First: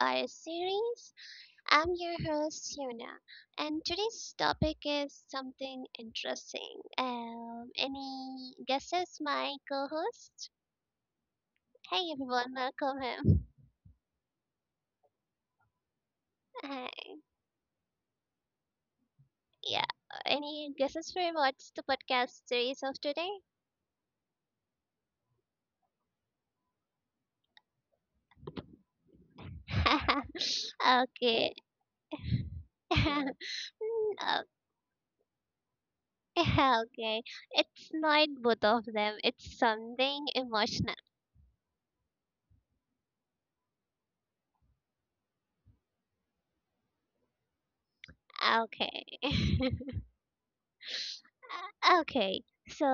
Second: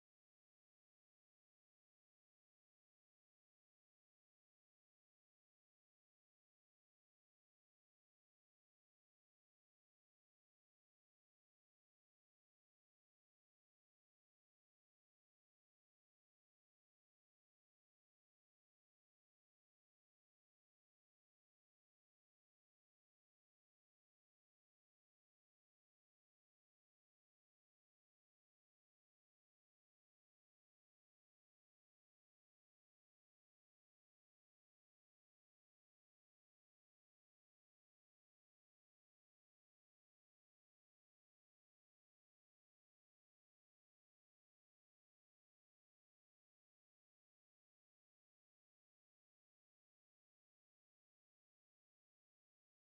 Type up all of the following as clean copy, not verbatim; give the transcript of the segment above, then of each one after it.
our series. I'm your host Yuna, and today's topic is something interesting. Any guesses, my co-host? Hey everyone, welcome him. Uh, yeah, any guesses for what's the podcast series of today? Okay. Mm, uh, Okay, it's not both of them. It's something emotional. Okay. Okay, so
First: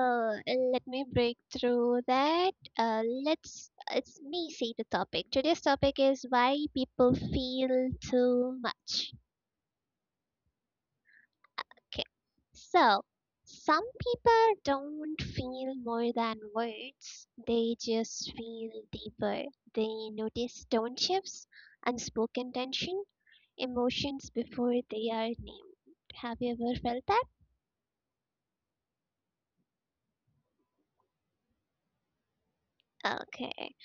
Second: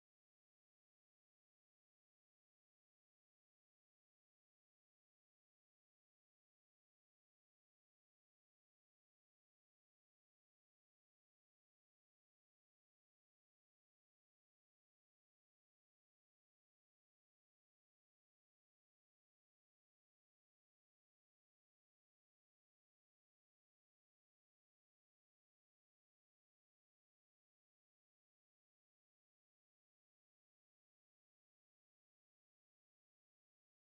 let me break through that. Let's it's me see the topic. Today's topic is why people feel too much. Okay, so some people don't feel more than words. They just feel deeper. They notice tone shifts, unspoken tension, emotions before they are named. Have you ever felt that? Okay.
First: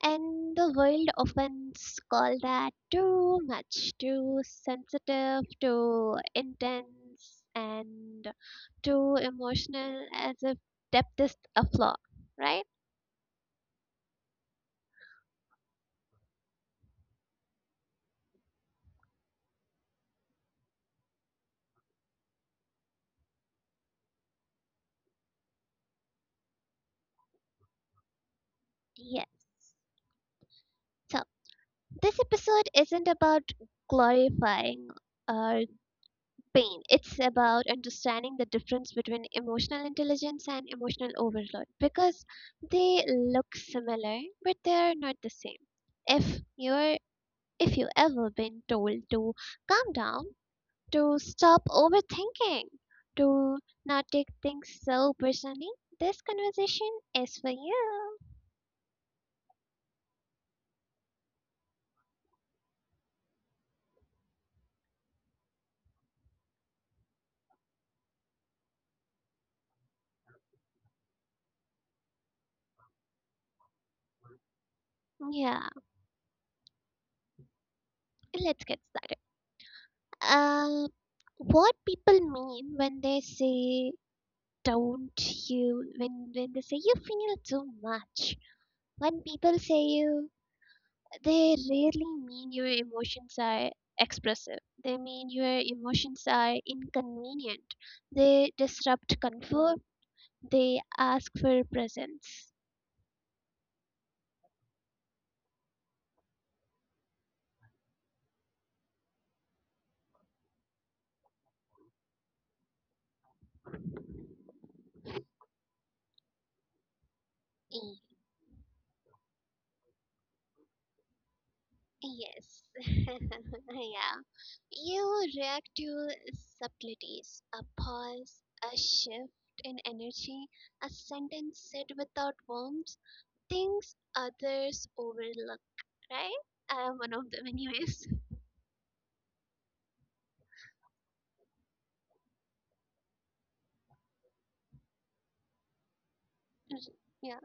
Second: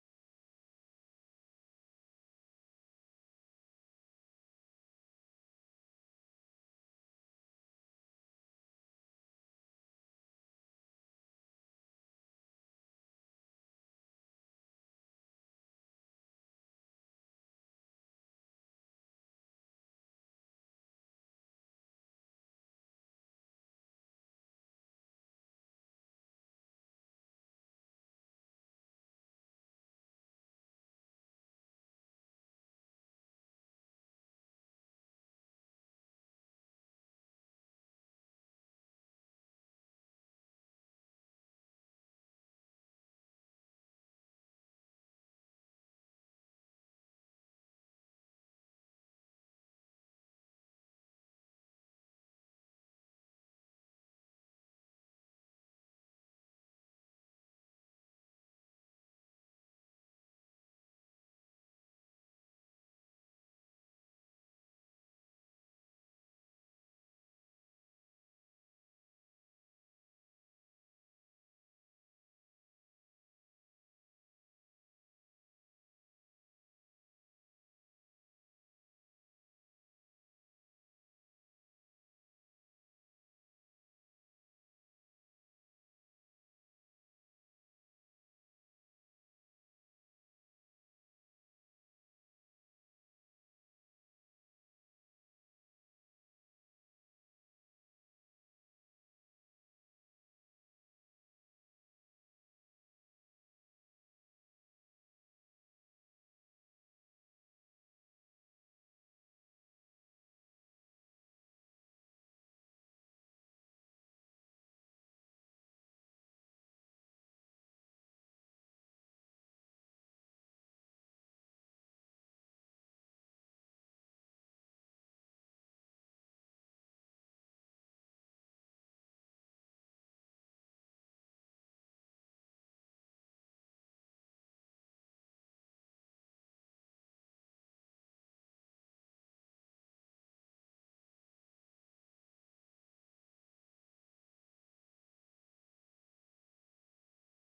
And the world often call that too much, too sensitive, too intense, and too emotional, as if depth is a flaw, right? Yes. So, this episode isn't about glorifying or pain. It's about understanding the difference between emotional intelligence and emotional overload because they look similar but they're not the same. If you're if you ever been told to calm down, to stop overthinking, to not take things so personally, this conversation is for you. Yeah, let's get started. Uh, what people mean when they say don't you when they say you feel too much, when people say you, they rarely mean your emotions are expressive, they mean your emotions are inconvenient, they disrupt comfort, they ask for presence. Y- yes. Yeah, you react to subtleties, a pause, a shift in energy, a sentence said without warmth, things others overlook, right? I am one of them, anyways. Yeah.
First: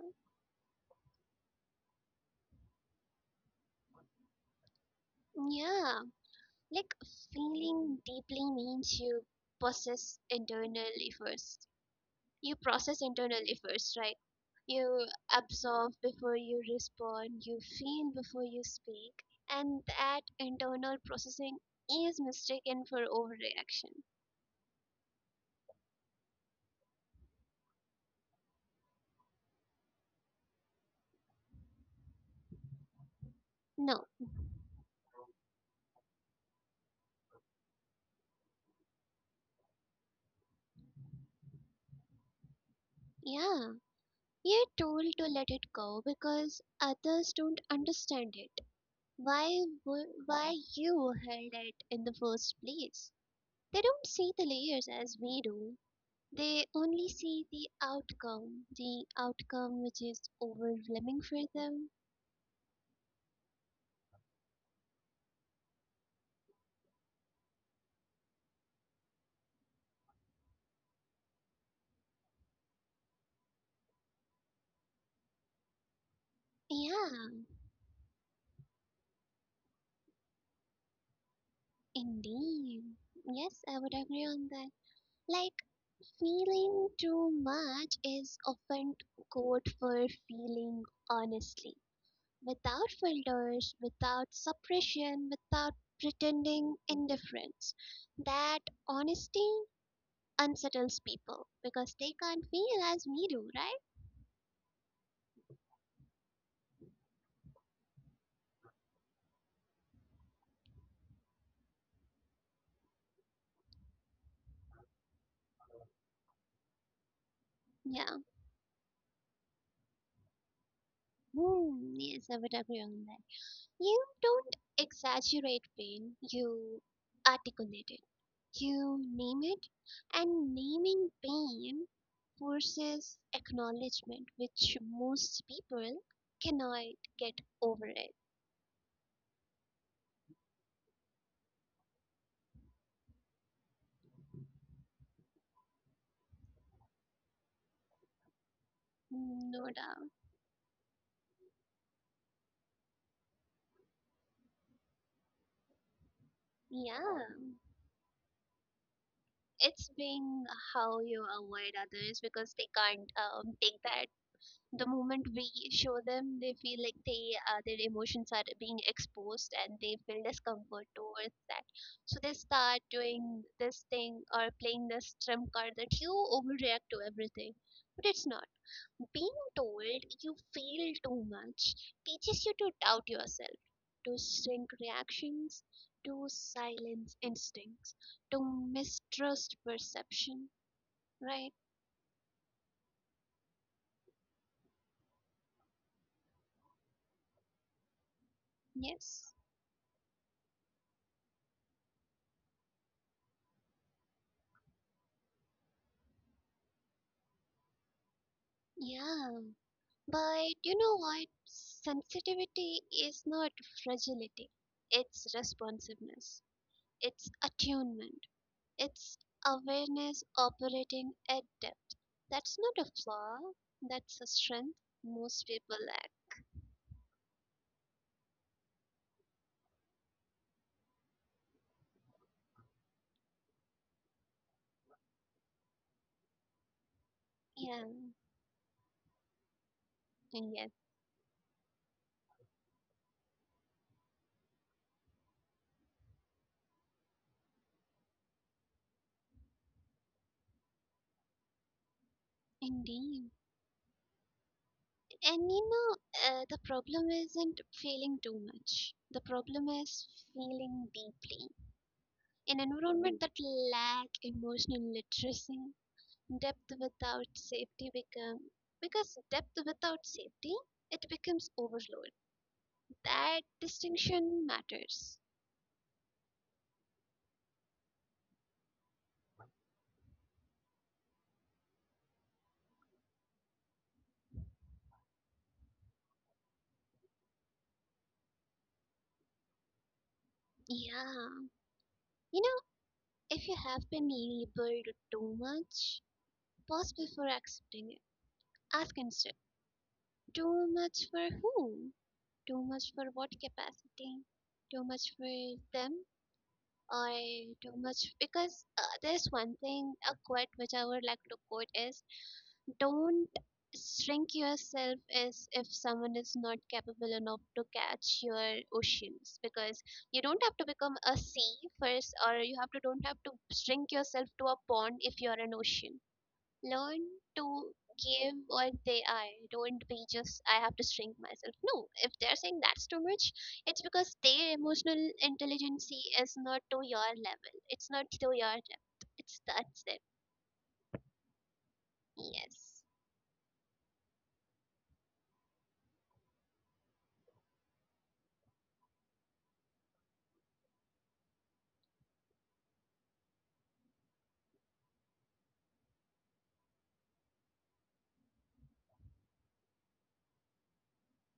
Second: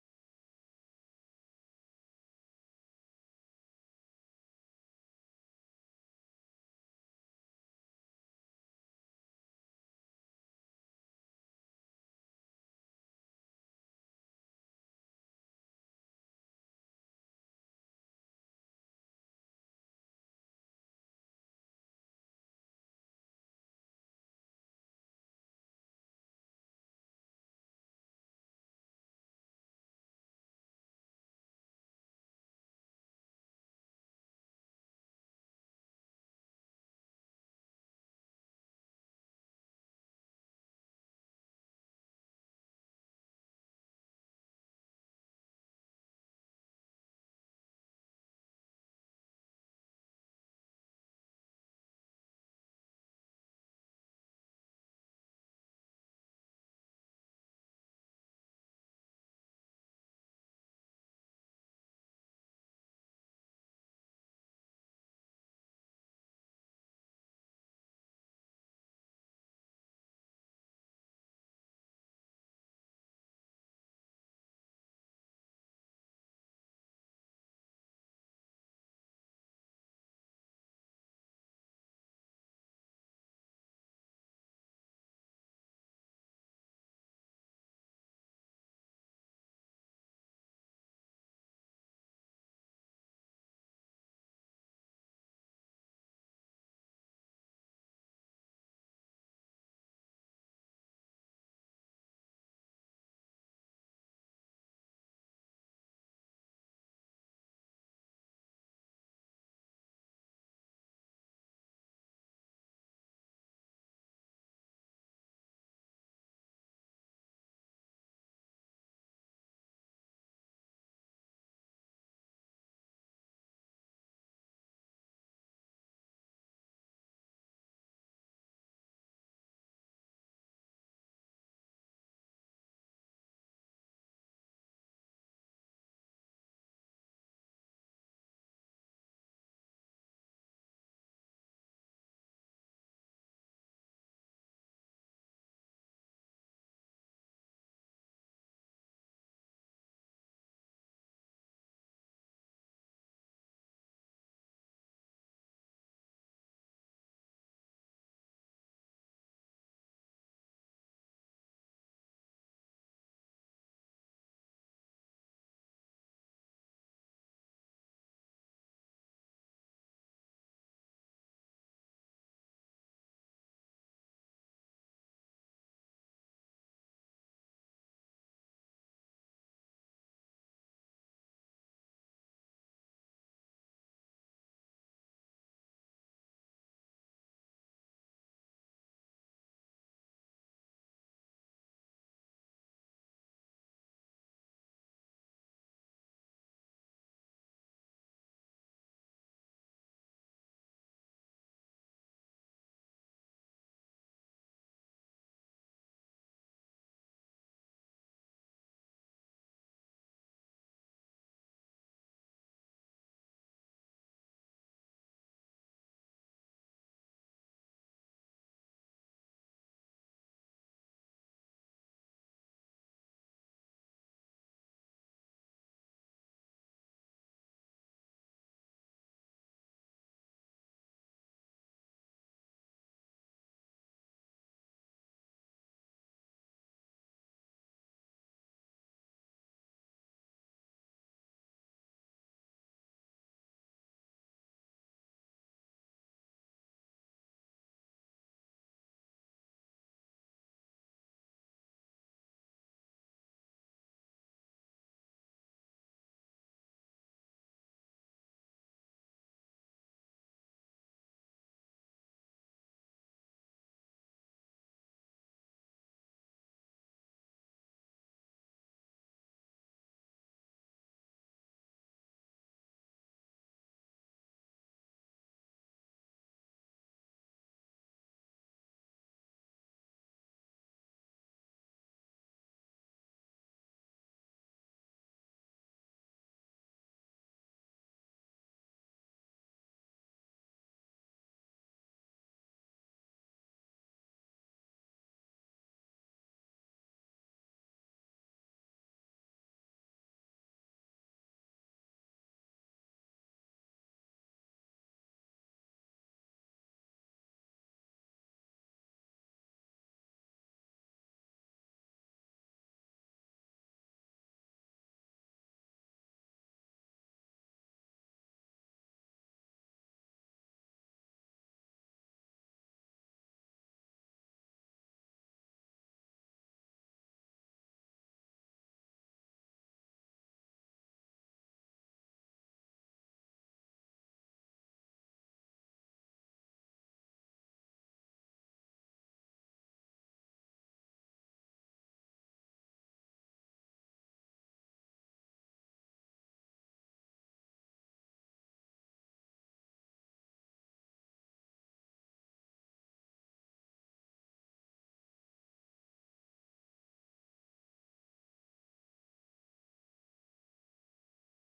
Yeah. Like, feeling deeply means you process internally first. You process internally first, right? You absorb before you respond, you feel before you speak, and that internal processing is mistaken for overreaction. No. Yeah. We are told to let it go because others don't understand it. Why why you held it in the first place? They don't see the layers as we do. They only see the outcome which is overwhelming for them. Yeah, indeed. Yes, I would agree on that. Like, feeling too much is often code for feeling honestly. Without filters, without suppression, without pretending indifference. That honesty unsettles people because they can't feel as we do, right? Yeah. Hmm. Yes, I would agree on that. You don't exaggerate pain, you articulate it. You name it, and naming pain forces acknowledgement, which most people cannot get over it. No doubt. Yeah. It's being how you avoid others because they can't take that. The moment we show them they feel like they their emotions are being exposed and they feel discomfort towards that, so they start doing this thing or playing this trump card that you overreact to everything, but it's not. Being told you feel too much teaches you to doubt yourself, to shrink reactions, to silence instincts, to mistrust perception, right? Yes. Yeah. But you know what? Sensitivity is not fragility, it's responsiveness, it's attunement, it's awareness operating at depth. That's not a flaw, that's a strength most people lack. Yeah, yes, indeed. And you know, the problem isn't feeling too much, the problem is feeling deeply. An environment that lack emotional literacy. Depth without safety become Because depth without safety, it becomes overload. That distinction matters. Yeah. You know, if you have been labeled too much, pause before accepting it. Ask instead, too much for whom? Too much for what capacity? Too much for them? Or too much? Because there's one thing, a quote which I would like to quote is, don't shrink yourself as if someone is not capable enough to catch your oceans, because you don't have to become a sea first, or you have to, don't have to shrink yourself to a pond if you're an ocean. Learn to give what they are. Don't be just I have to shrink myself. No, if they're saying that's too much, it's because their emotional intelligence is not to your level. It's not to your depth. It's that's them. Yes.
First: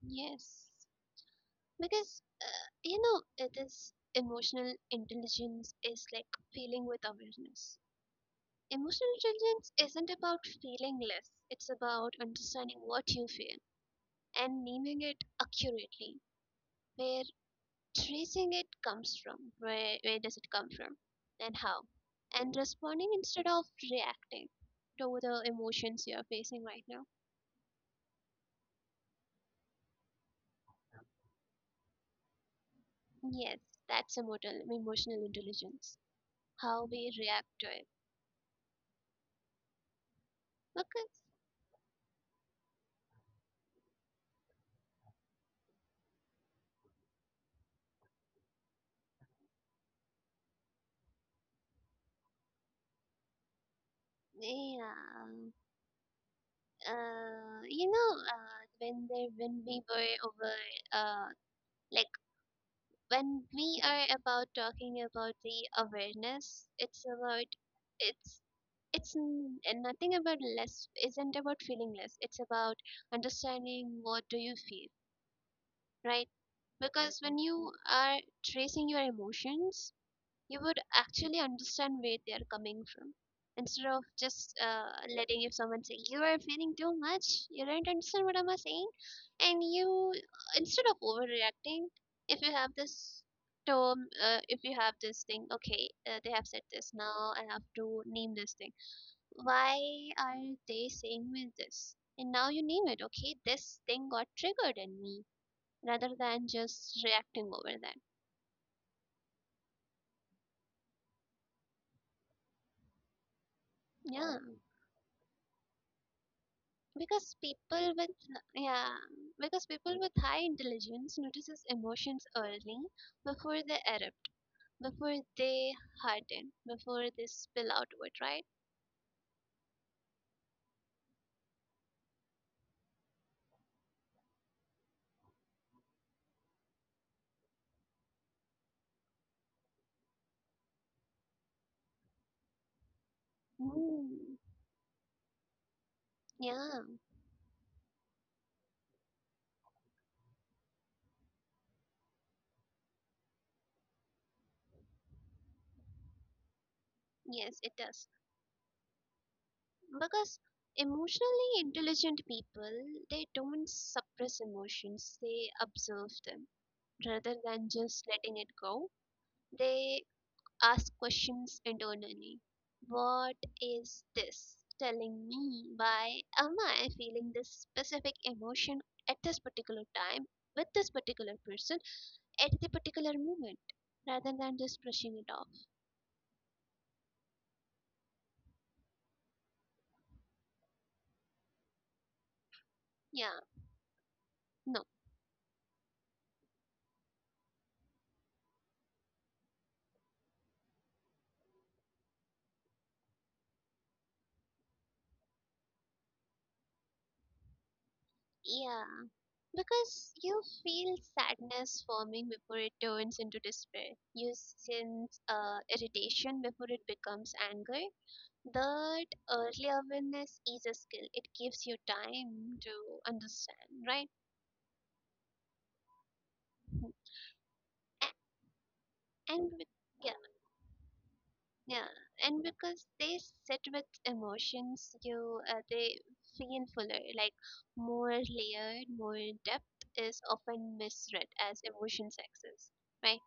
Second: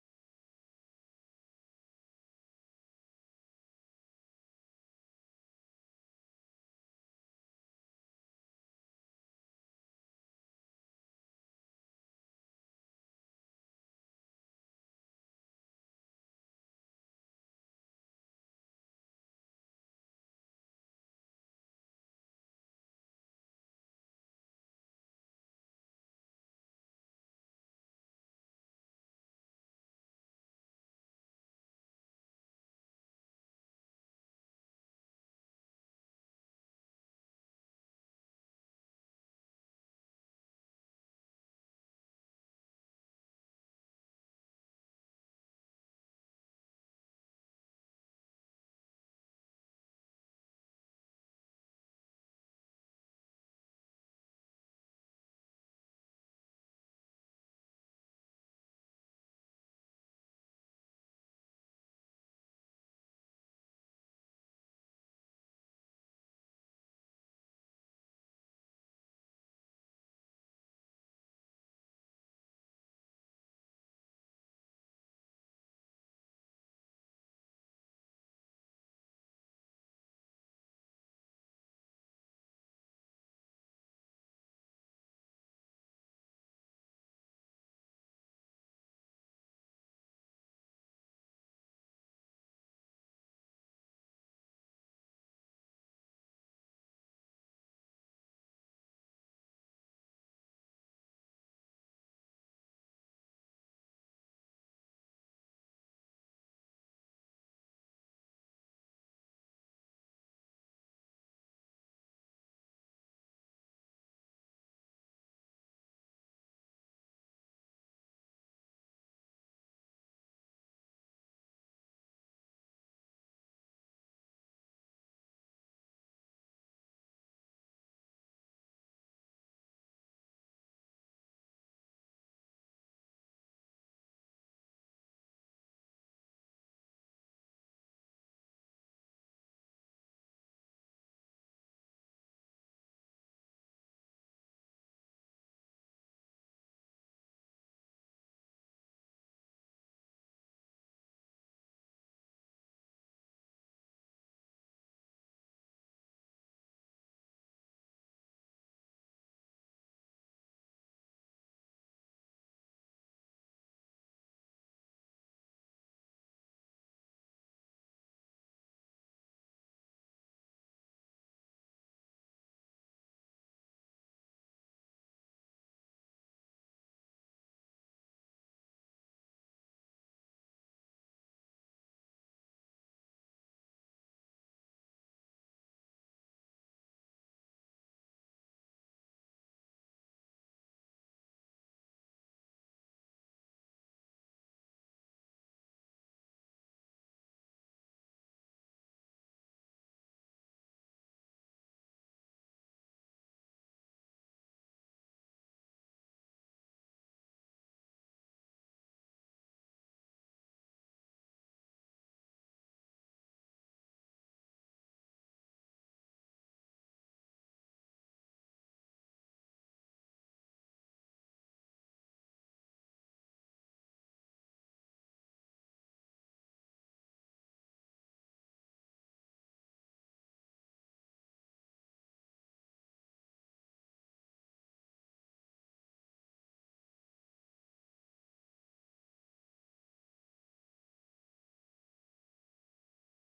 Yes. Because you know, it is, emotional intelligence is like feeling with awareness. Emotional intelligence isn't about feeling less, it's about understanding what you feel and naming it accurately, where tracing it comes from, where does it come from and how, and responding instead of reacting to the emotions you are facing right now. Yes, that's emotional, emotional intelligence, how we react to it, because. Yeah. um, you know, when we were over, uh, like, when we are about talking about the awareness, it's about, it's it's n- and nothing about less, isn't about feeling less. It's about understanding what do you feel, right? Because when you are tracing your emotions, you would actually understand where they are coming from, instead of just letting, if someone say you are feeling too much, you don't understand what am I saying, and you, instead of overreacting, if you have this term, if you have this thing, okay, they have said this, now I have to name this thing, why are they saying me this, and now you name it, okay, this thing got triggered in me, rather than just reacting over that. Yeah, because people with, yeah, because people with high intelligence notices emotions early, before they erupt, before they harden, before they spill outward, right? Mm. Yeah, yes it does, because emotionally intelligent people, they don't suppress emotions, they observe them rather than just letting it go. They ask questions internally. What is this telling me? Why am I feeling this specific emotion at this particular time, with this particular person, at the particular moment, rather than just brushing it off? Yeah, no. Yeah, because you feel sadness forming before it turns into despair. You sense irritation before it becomes anger. That early awareness is a skill. It gives you time to understand, right? A- And with, yeah, yeah, and because they sit with emotions, you they feel fuller, like more layered, more. Depth is often misread as emotions access, right?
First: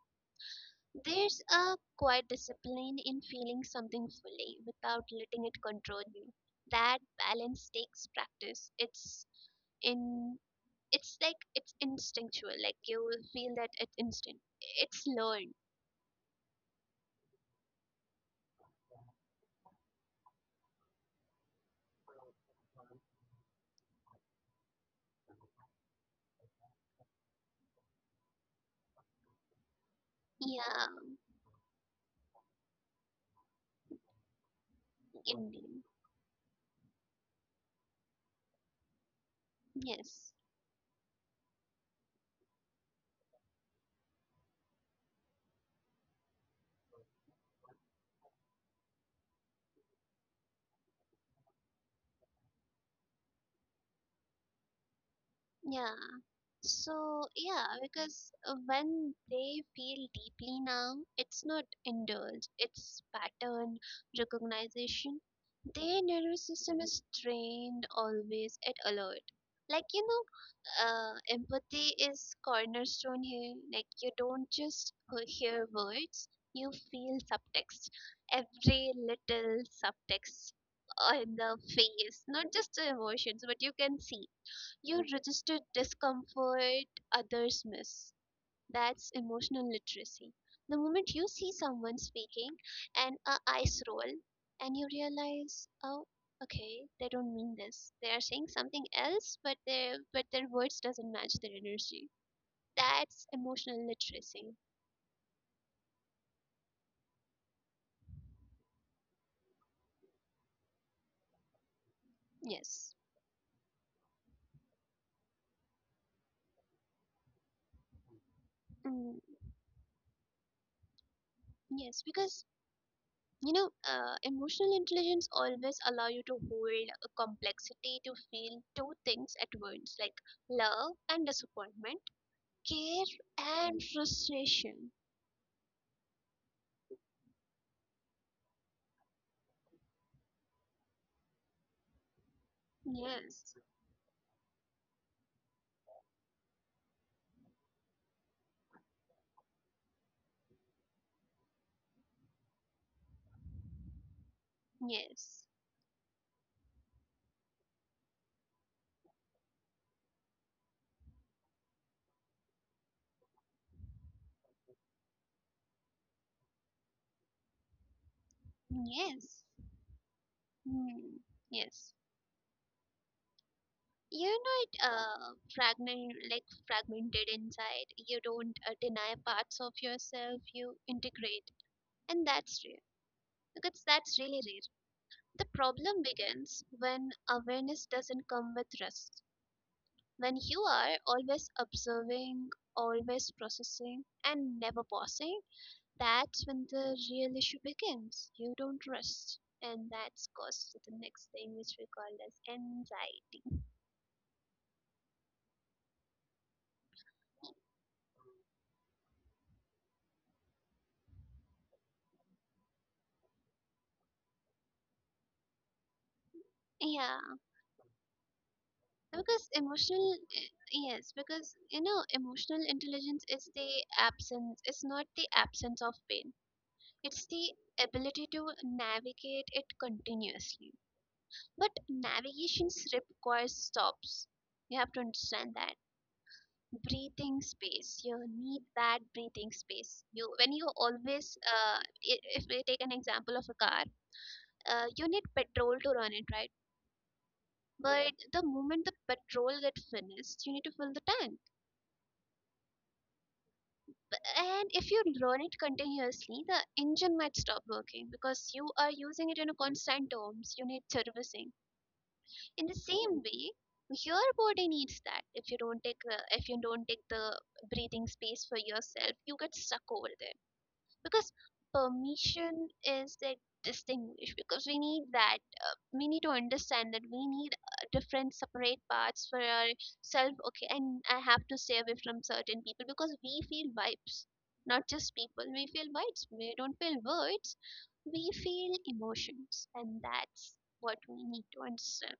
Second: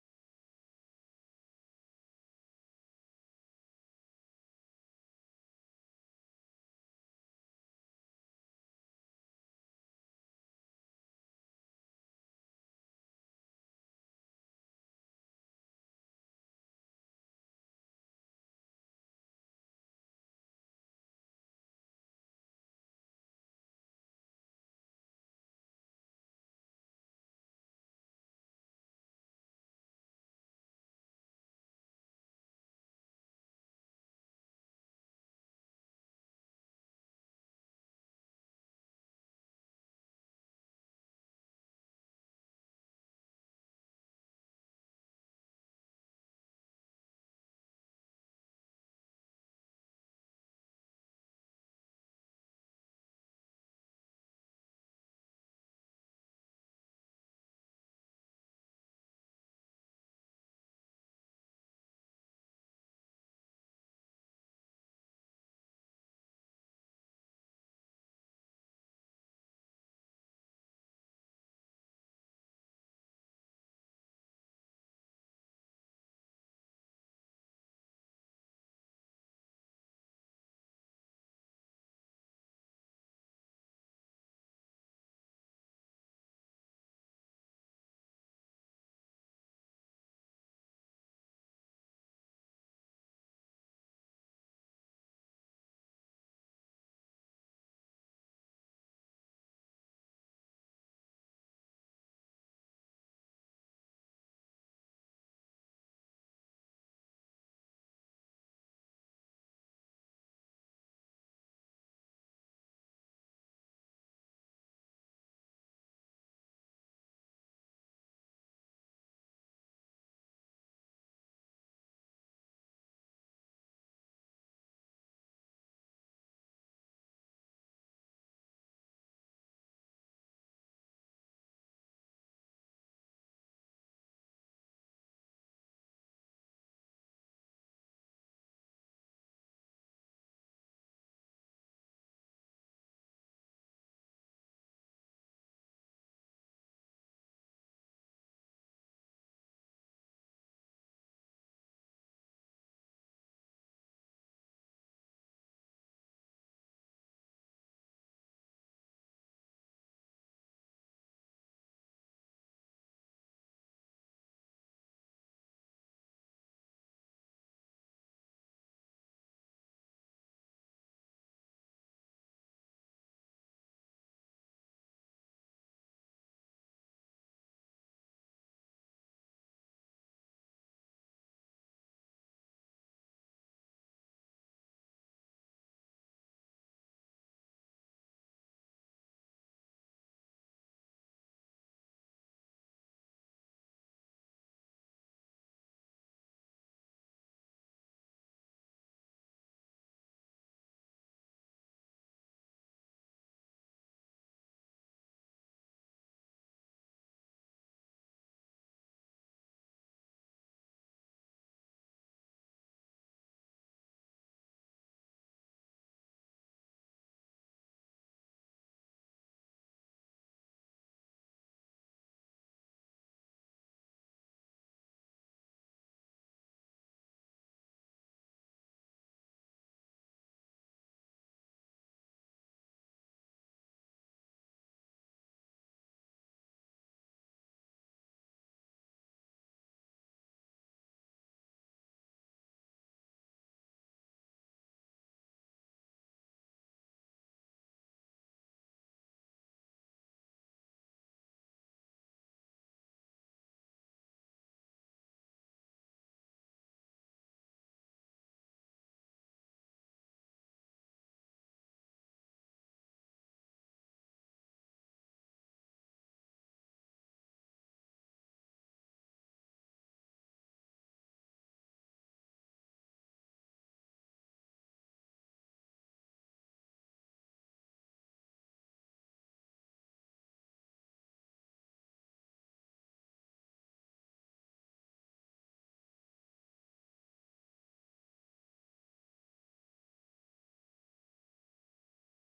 There's a quiet discipline in feeling something fully without letting it control you. That balance takes practice. It's in, it's like, it's instinctual, like you will feel that, it's instant, it's learned. Yeah, indeed. Yes. Yeah. So yeah, because when they feel deeply now, it's not indulge, it's pattern recognition. Their nervous system is trained, always at alert. Like you know, empathy is cornerstone here. Like you don't just hear words, you feel subtext. Every little subtext on the face, not just the emotions, but you can see. You register discomfort others miss. That's emotional literacy. The moment you see someone speaking and a eyes roll, and you realize, oh, okay, they don't mean this. They are saying something else, but their words doesn't match their energy. That's emotional literacy. Yes. Mm, yes, because you know, emotional intelligence always allow you to hold a complexity, to feel two things at once, like love and disappointment, care and frustration. Yes, yes, yes, mm, yes. You're not fragment, like fragmented inside. You don't deny parts of yourself. You integrate, and that's rare. Because that's really rare. The problem begins when awareness doesn't come with rest. When you are always observing, always processing, and never pausing. That's when the real issue begins. You don't rest, and that's caused to the next thing, which we call as anxiety. Yeah, because emotional, eh, yes, because you know, emotional intelligence is the absence, it's not the absence of pain, it's the ability to navigate it continuously. But navigations requires stops. You have to understand that breathing space, you need that breathing space. You when you always if we take an example of a car, you need petrol to run it, right? But the moment the petrol gets finished, you need to fill the tank. B- and if you run it continuously, the engine might stop working because you are using it in a constant terms, you need servicing. In the same way, your body needs that. If you don't take if you don't take the breathing space for yourself, you get stuck over there. Because permission is like distinguished, because we need that, we need to understand that we need different separate parts for ourselves, okay, and I have to stay away from certain people, because we feel vibes. Not just people, we feel vibes, we don't feel words, we feel emotions, and that's what we need to understand.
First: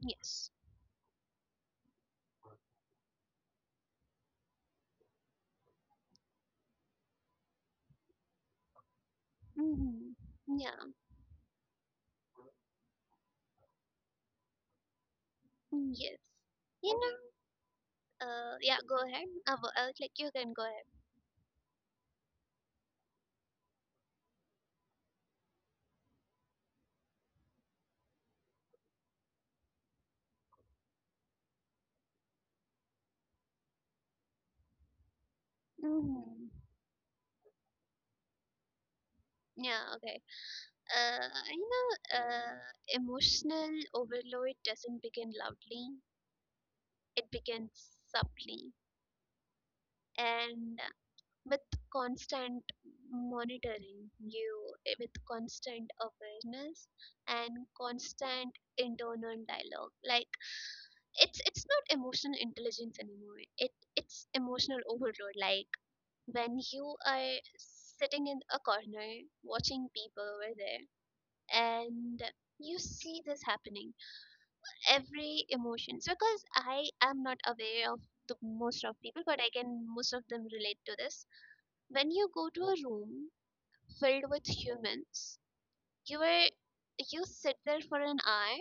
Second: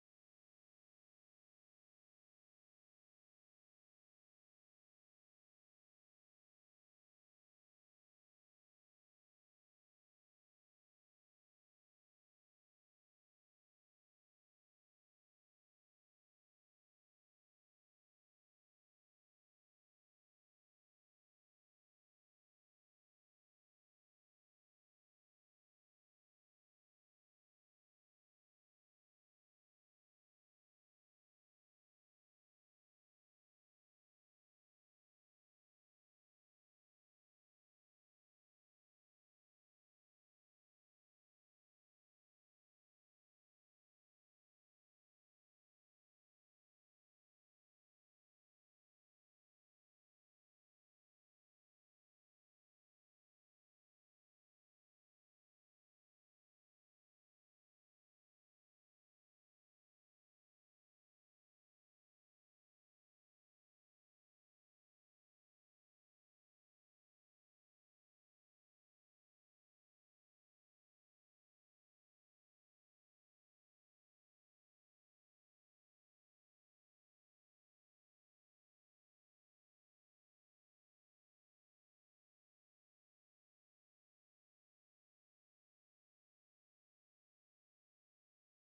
Yes. Hmm. Yeah. Yes. You know, yeah, go ahead, like you can go ahead. Hmm. Yeah, okay. Uh, you know, emotional overload doesn't begin loudly, it begins subtly. And with constant monitoring, you, eh, with constant awareness and constant internal dialogue. Like, it's not emotional intelligence anymore. It's emotional overload. Like, when you are sitting in a corner watching people over there and you see this happening, every emotions. Because I am not aware of the most of people, but I can most of them relate to this. When you go to a room filled with humans, you are you sit there for an hour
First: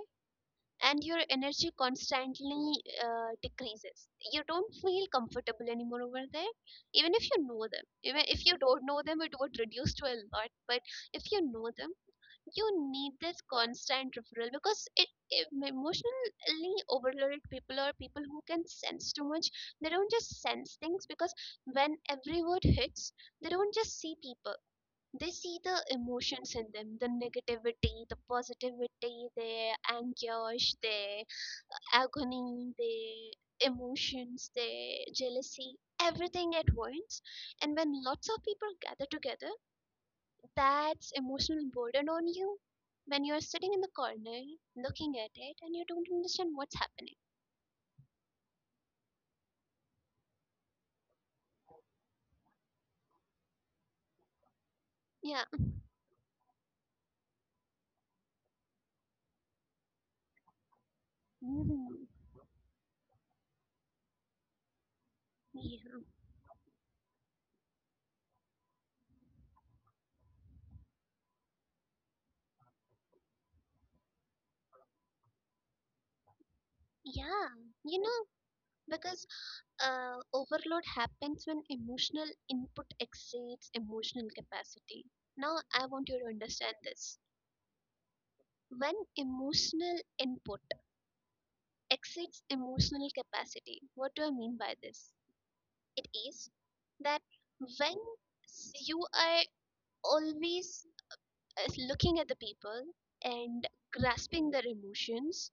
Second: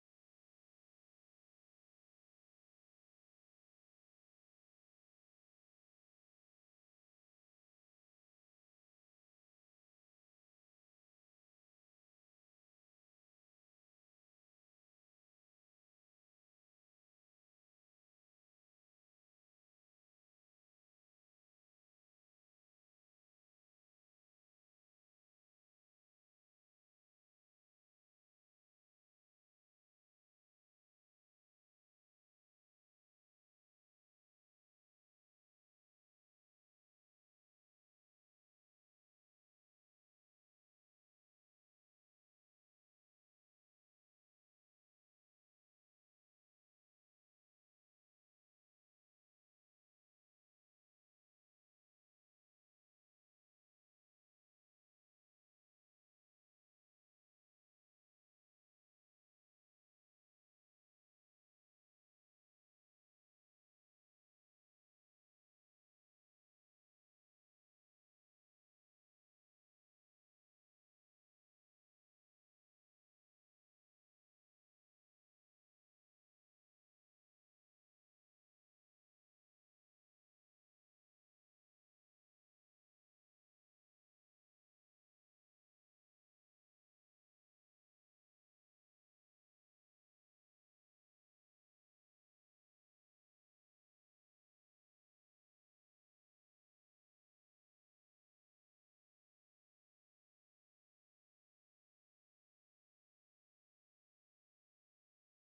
and your energy constantly decreases. You don't feel comfortable anymore over there, even if you know them. Even if you don't know them, it would reduce to a lot. But if you know them, you need this constant referral. Because it emotionally overloaded people, or people who can sense too much, they don't just sense things. Because when every word hits, they don't just see people, they see the emotions in them, the negativity, the positivity, their anguish, their agony, their emotions, their jealousy, everything at once. And when lots of people gather together, that's emotional burden on you, when you're sitting in the corner looking at it and you don't understand what's happening. Yeah. Mhm. Yeah. Yeah. You know, because overload happens when emotional input exceeds emotional capacity. Now, I want you to understand this. When emotional input exceeds emotional capacity, what do I mean by this? It is that when you are always is looking at the people and grasping their emotions,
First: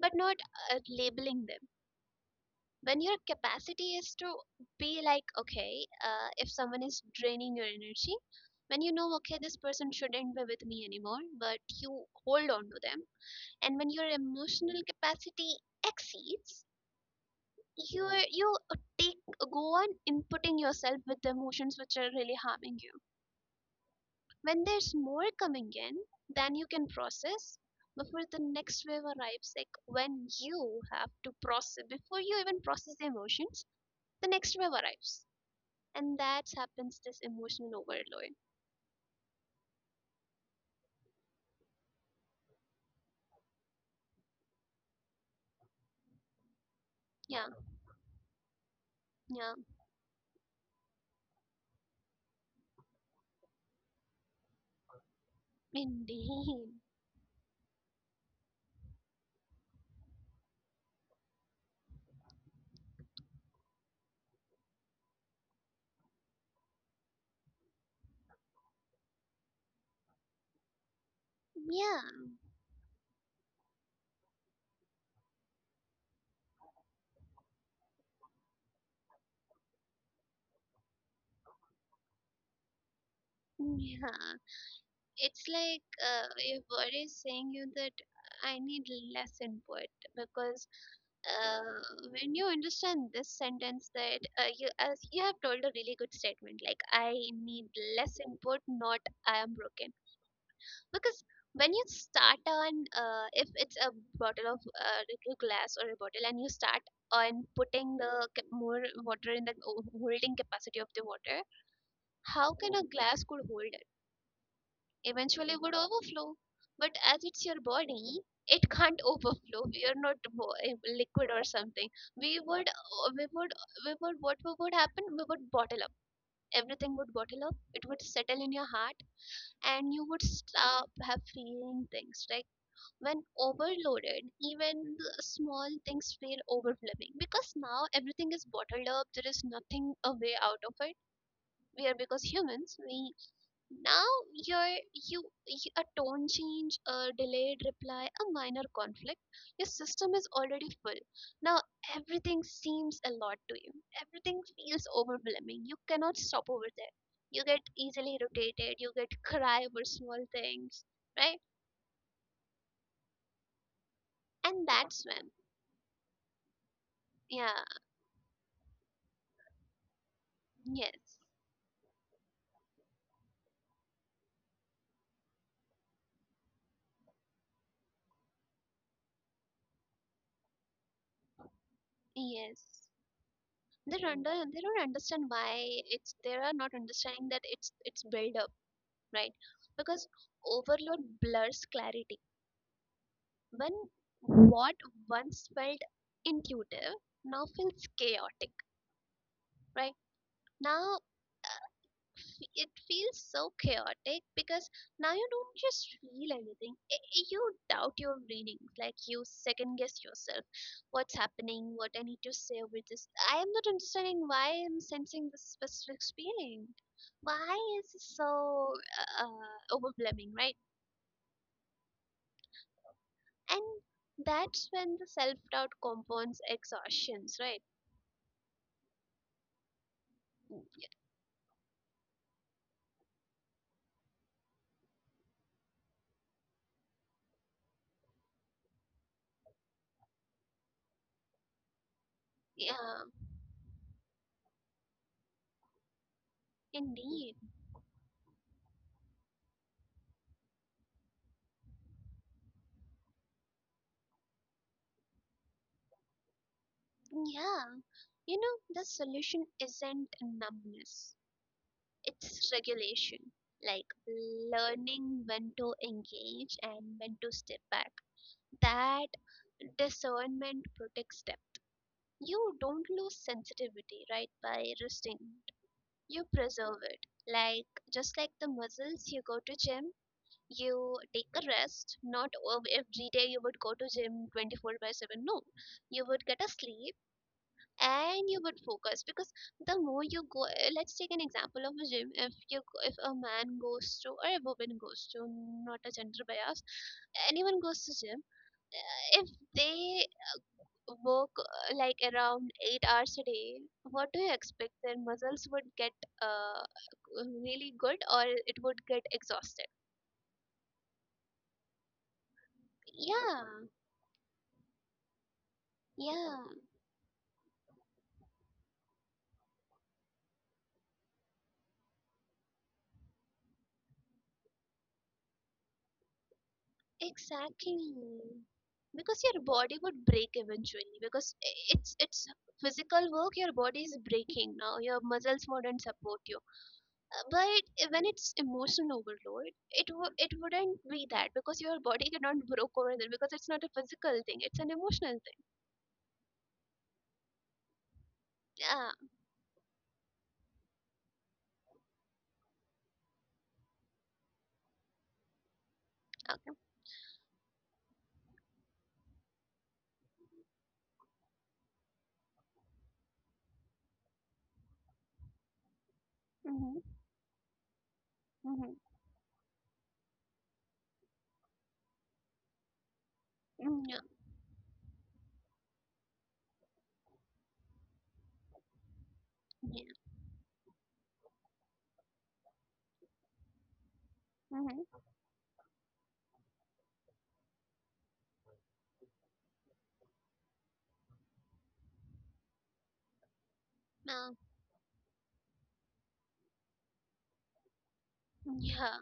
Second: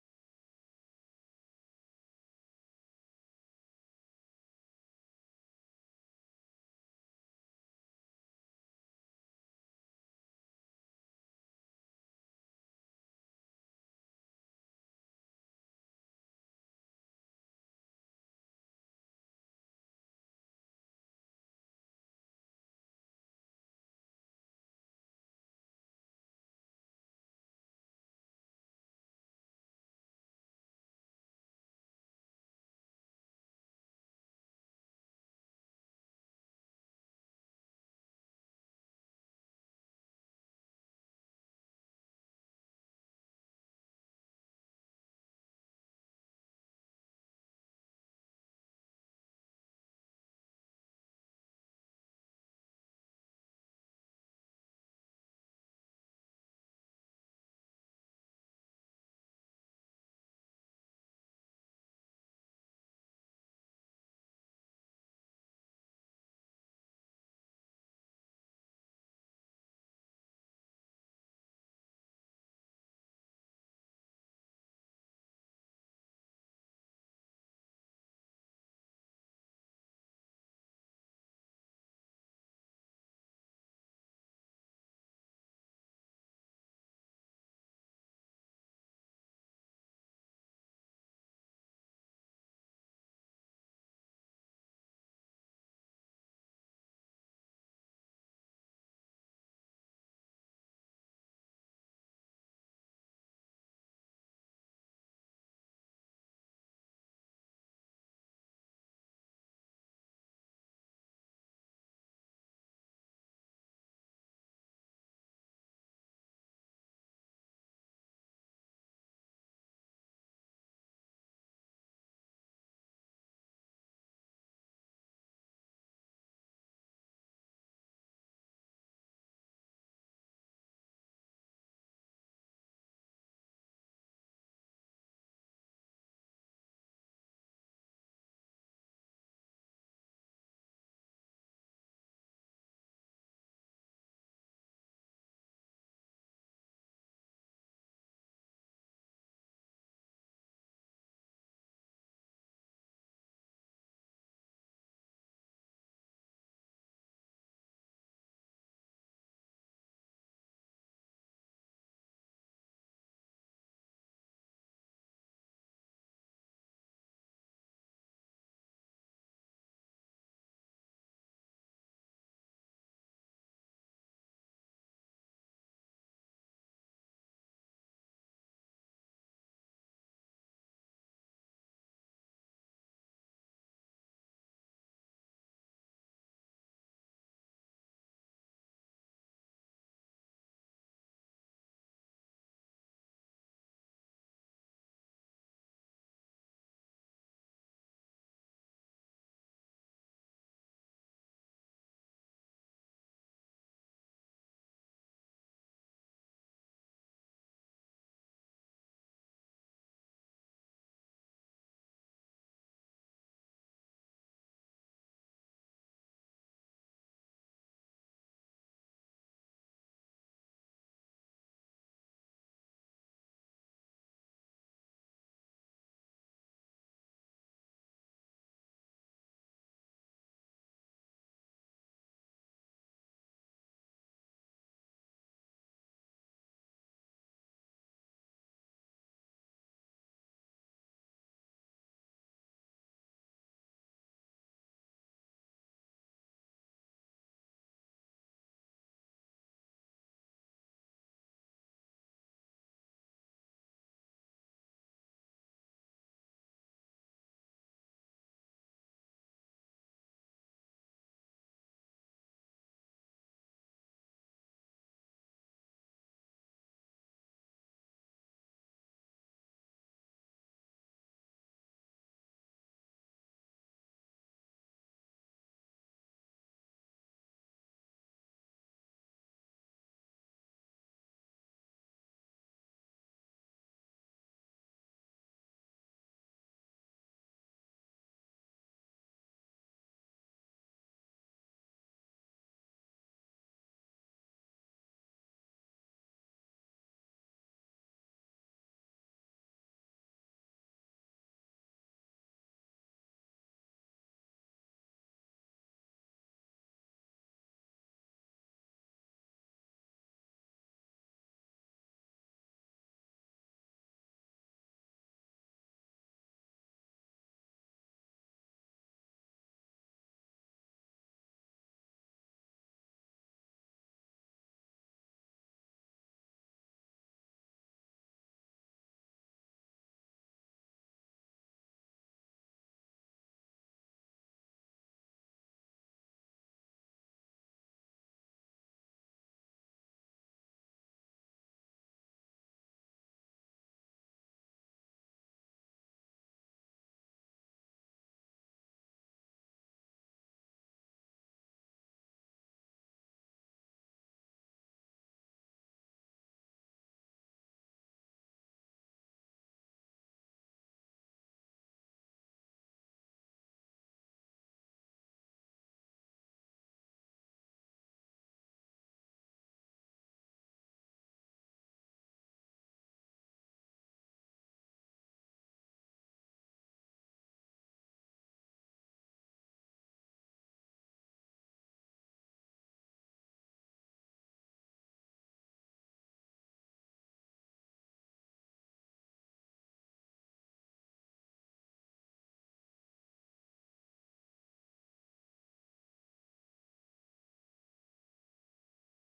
but not labeling them. When your capacity is to be like, okay, if someone is draining your energy, when you know, okay, this person shouldn't be with me anymore, but you hold on to them, and when your emotional capacity exceeds, you take go on inputting yourself with the emotions which are really harming you. When there's more coming in than you can process before the next wave arrives, like when you have to process, before you even process the emotions, the next wave arrives. And that happens this emotional overload. Yeah, yeah, indeed. Yeah, yeah. It's like, your body is saying you that I need less input. Because when you understand this sentence that you, as you have told a really good statement, like, I need less input, not I am broken. Because when you start on, if it's a bottle of little glass or a bottle, and you start on putting the more water in the holding capacity of the water, how can a glass could hold it? Eventually would overflow. But as it's your body, it can't overflow. We are not liquid or something. We would, uh, we would, we would. What would happen? We would bottle up. Everything would bottle up. It would settle in your heart, and you would stop have feeling things. Like, when overloaded, even the small things feel overwhelming, because now everything is bottled up. There is nothing a way out of it. We are because humans. We now your you a tone change, a delayed reply, a minor conflict. Your system is already full. Now everything seems a lot to you. Everything feels overwhelming. You cannot stop over there. You get easily irritated. You get cry over small things, right? And that's when, yeah, yes, yes. They don't understand why it's they are not understanding that it's build up, right? Because overload blurs clarity. When what once felt intuitive now feels chaotic, right? Now, uh, it feels so chaotic because now you don't just feel anything. You doubt your readings, like you second guess yourself. What's happening? What I need to say with this? I am not understanding why I am sensing this specific feeling. Why is it so overwhelming, right? And that's when the self doubt compounds exhaustions, right? Yeah, indeed. Yeah. You know, the solution isn't numbness, it's regulation. Like learning when to engage and when to step back. That discernment protects them. You don't lose sensitivity, right, by resting it. You preserve it. Like, just like the muscles, you go to gym, you take a rest. Not every day you would go to gym 24 by 7. No, you would get a sleep and you would focus. Because the more you go, let's take an example of a gym. If you go- if a man goes to, or a woman goes to, not a gender bias, anyone goes to gym, if they work, like around 8 hours a day, what do you expect, their muscles would get uh, really good, or it would get exhausted? Yeah. Yeah. Exactly. Because your body would break eventually. Because it's physical work, your body is breaking now. Your muscles wouldn't support you. But when it's emotional overload, it it wouldn't be that, because your body cannot broke over there, because it's not a physical thing. It's an emotional thing. Yeah. Okay. Mhm. Mhm. Mm, yeah. Yeah. Mhm. Uh, yeah.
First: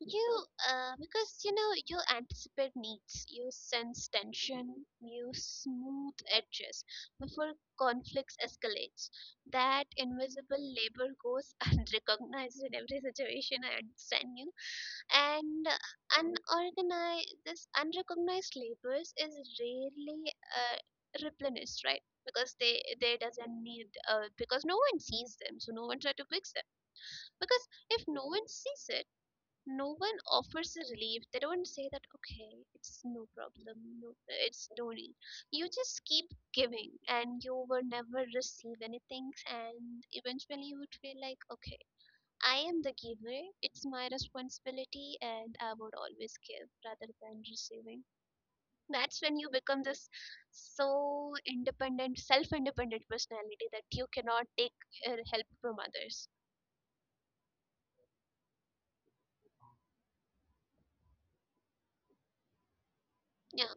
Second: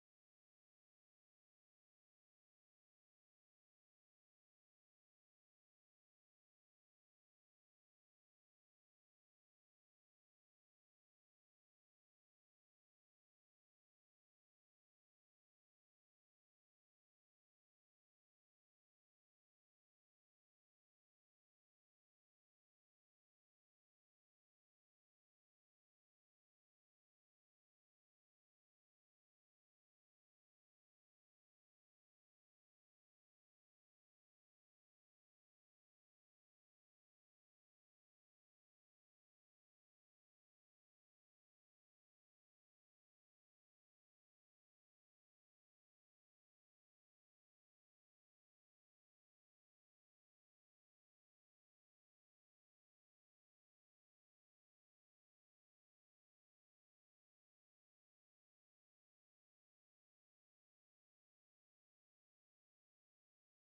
You, because you know, you anticipate needs, you sense tension, you smooth edges before conflicts escalates. That invisible labor goes unrecognized in every situation. I understand you. And unorganized, this unrecognized labors is rarely uh, replenished, right? Because they doesn't need, because no one sees them, so no one try to fix them. Because if no one sees it, no one offers a relief. They don't say that, okay, it's no problem, no, it's no need. You just keep giving, and you will never receive anything. And eventually, you would feel like, okay, I am the giver. It's my responsibility, and I would always give rather than receiving. That's when you become this so independent, self-independent personality, that you cannot take help from others. Yeah,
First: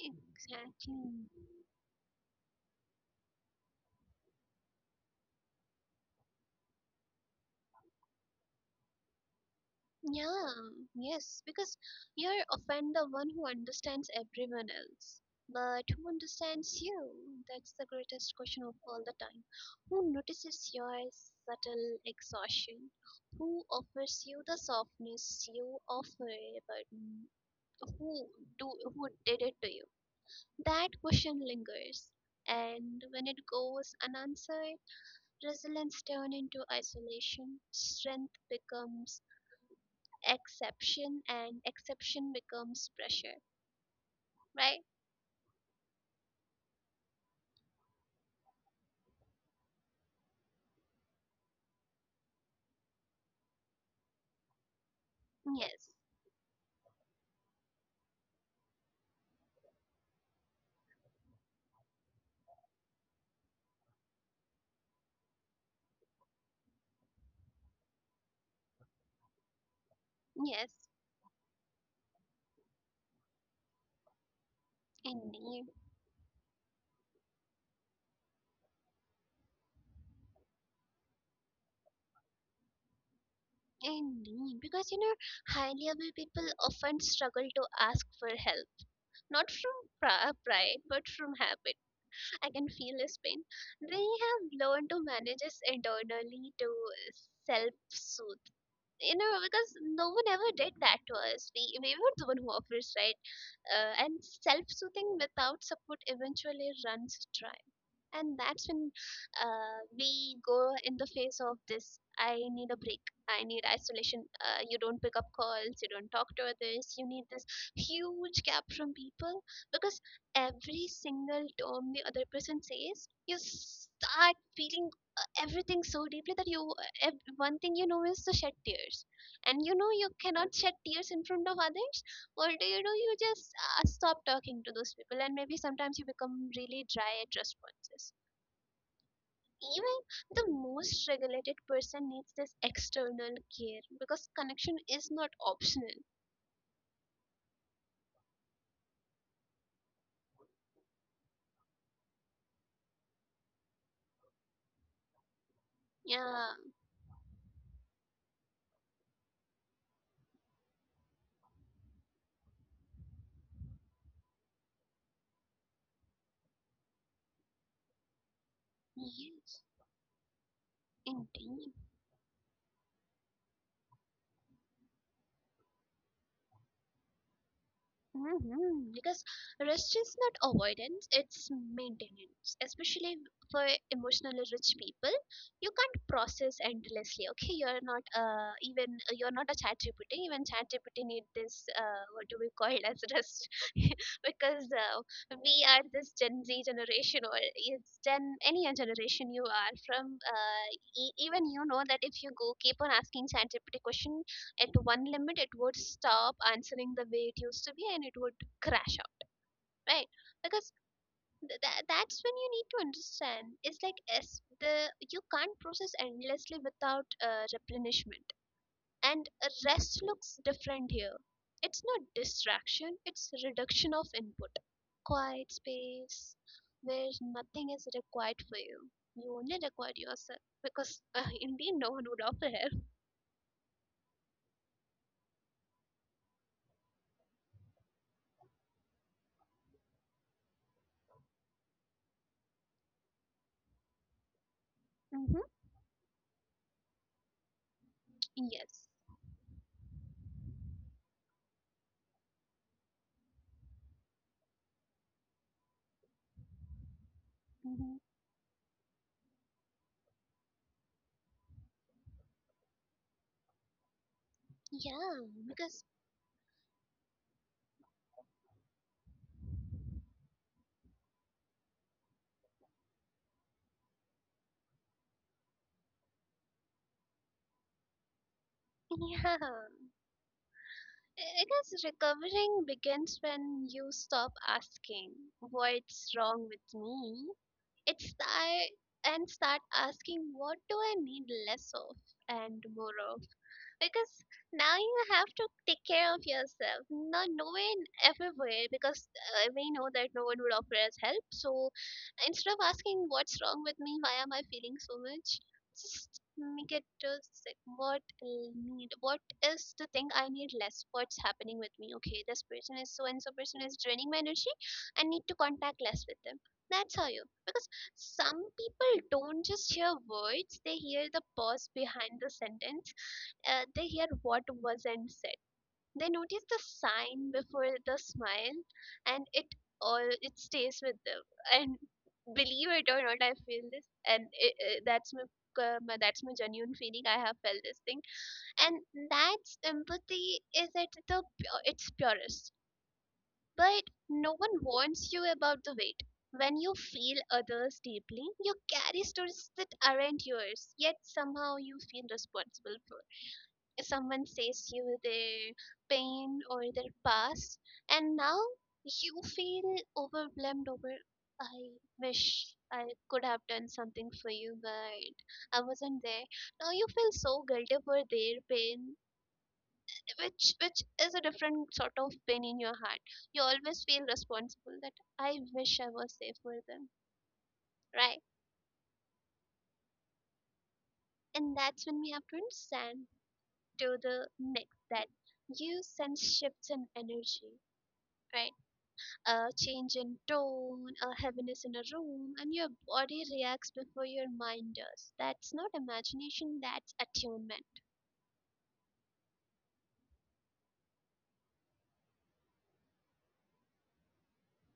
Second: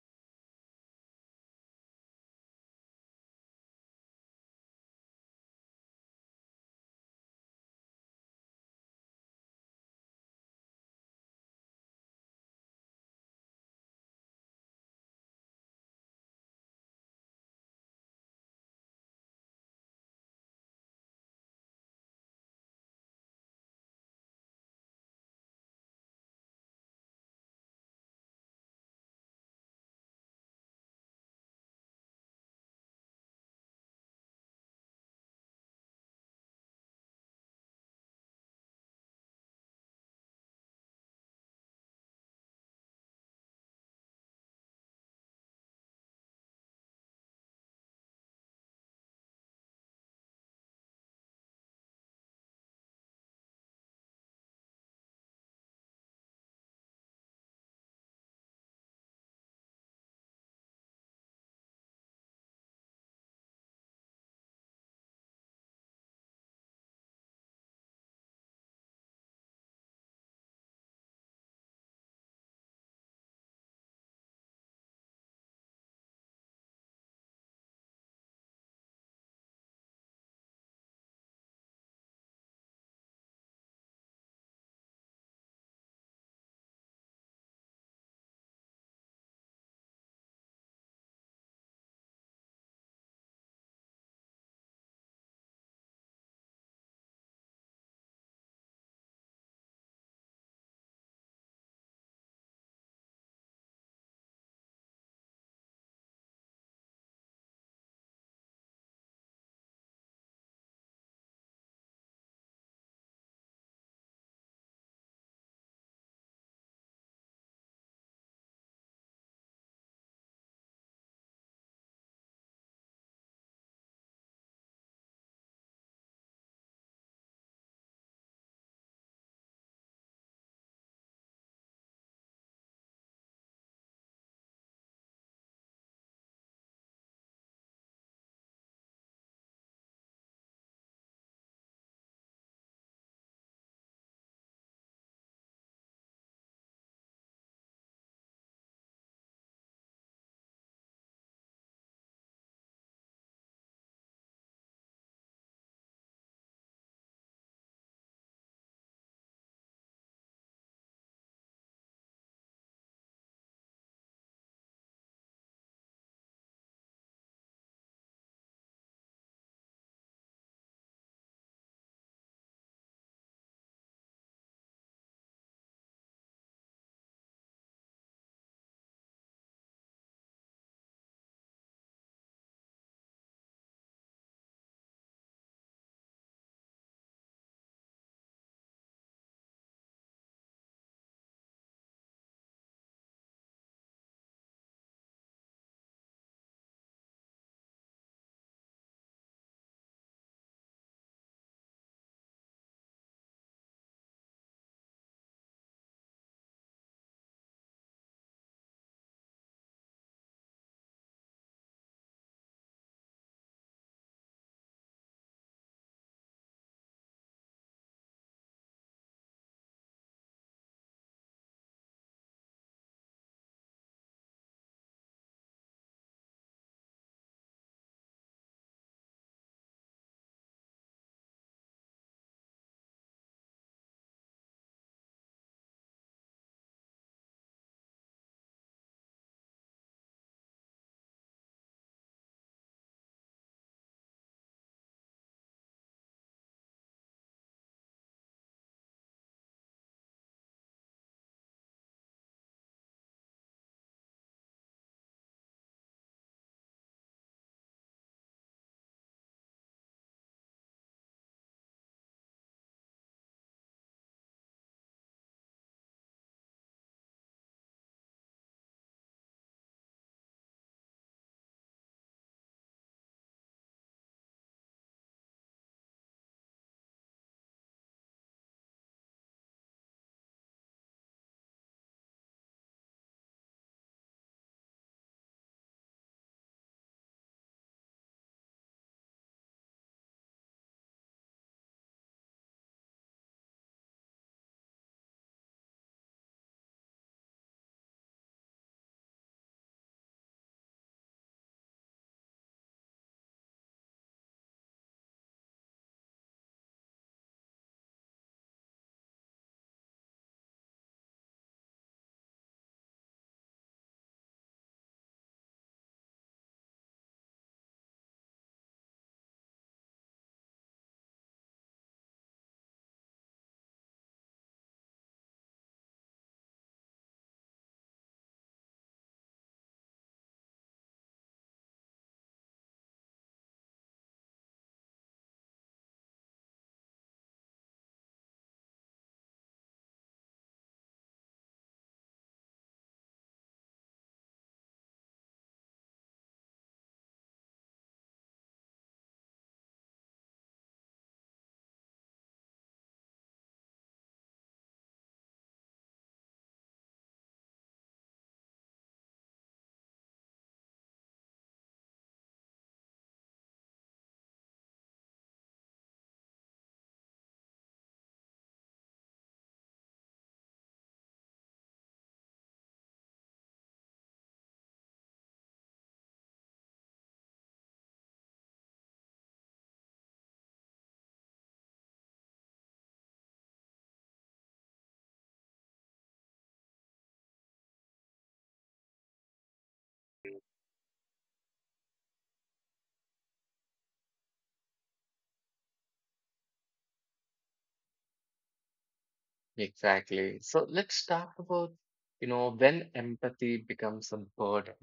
exactly. Yeah, yes, because you're often the one who understands everyone else. But who understands you? That's the greatest question of all the time. Who notices your subtle exhaustion? Who offers you the softness you offer, but, mm, who do who did it to you? That question lingers, and when it goes unanswered, resilience turns into isolation. Strength becomes exception, and exception becomes pressure, right? Yes. Yes. Indeed. Indeed. Because, you know, high level people often struggle to ask for help, not from pride, but from habit. I can feel his pain. They have learned to manage this internally, to self-soothe. You know, because no one ever did that to us. We were the one who offers, right? And self-soothing without support eventually runs dry. And that's when, we go in the face of this, I need a break, I need isolation. You don't pick up calls, you don't talk to others, you need this huge gap from people. Because every single term the other person says, you start feeling everything so deeply that you, one thing you know is to shed tears, and you know you cannot shed tears in front of others. Or, do you know, you just stop talking to those people, and maybe sometimes you become really dry at responses. Even the most regulated person needs this external care, because connection is not optional. Yeah. Yes. Indeed. Mhm. Because rest is not avoidance, it's maintenance, especially for emotionally rich people. You can't process endlessly. Okay, you're not, even you're not a chat GPT. Even chat GPT need this, what do we call it, as rest? Because, we are this Gen Z generation, or it's Gen any generation you are from. Even you know that if you go keep on asking chat GPT question, at one limit it would stop answering the way it used to be, and it would crash out, right? Because that's when you need to understand, it's like as the you can't process endlessly without replenishment. And rest looks different here. It's not distraction, it's reduction of input, quiet space where nothing is required for you, you only require yourself. Because, indeed, no one would offer help. Mm-hmm. Yes. Mm-hmm. Yeah, because, yeah, I guess recovering begins when you stop asking what's wrong with me. It's that, and start asking, what do I need less of, and more of. Because now you have to take care of yourself. No, no one everywhere. Because, we know that no one would offer us help. So instead of asking what's wrong with me, why am I feeling so much, just make it just like, what I need, what is the thing I need less, what's happening with me. Okay, this person is so and so person is draining my energy. I need to contact less with them. That's how you, because some people don't just hear words, they hear the pause behind the sentence. They hear what wasn't said. They notice the sign before the smile, and it all it stays with them. And, believe it or not, I feel this, and it, that's my, that's my genuine feeling. I have felt this thing, and that's empathy is at its purest. But no one warns you about the weight. When you feel others deeply, you carry stories that aren't yours, yet somehow you feel responsible. Someone says you their pain or their past, and now you feel overwhelmed over. I wish I could have done something for you, but I wasn't there. Now you feel so guilty for their pain, which is a different sort of pain in your heart. You always feel responsible that I wish I was there for them, right? And that's when we have to understand to the next that you sense shifts in energy, right? A change in tone, a heaviness in a room, and your body reacts before your mind does. That's not imagination, that's attunement. Exactly. So let's talk about, when empathy becomes a burden.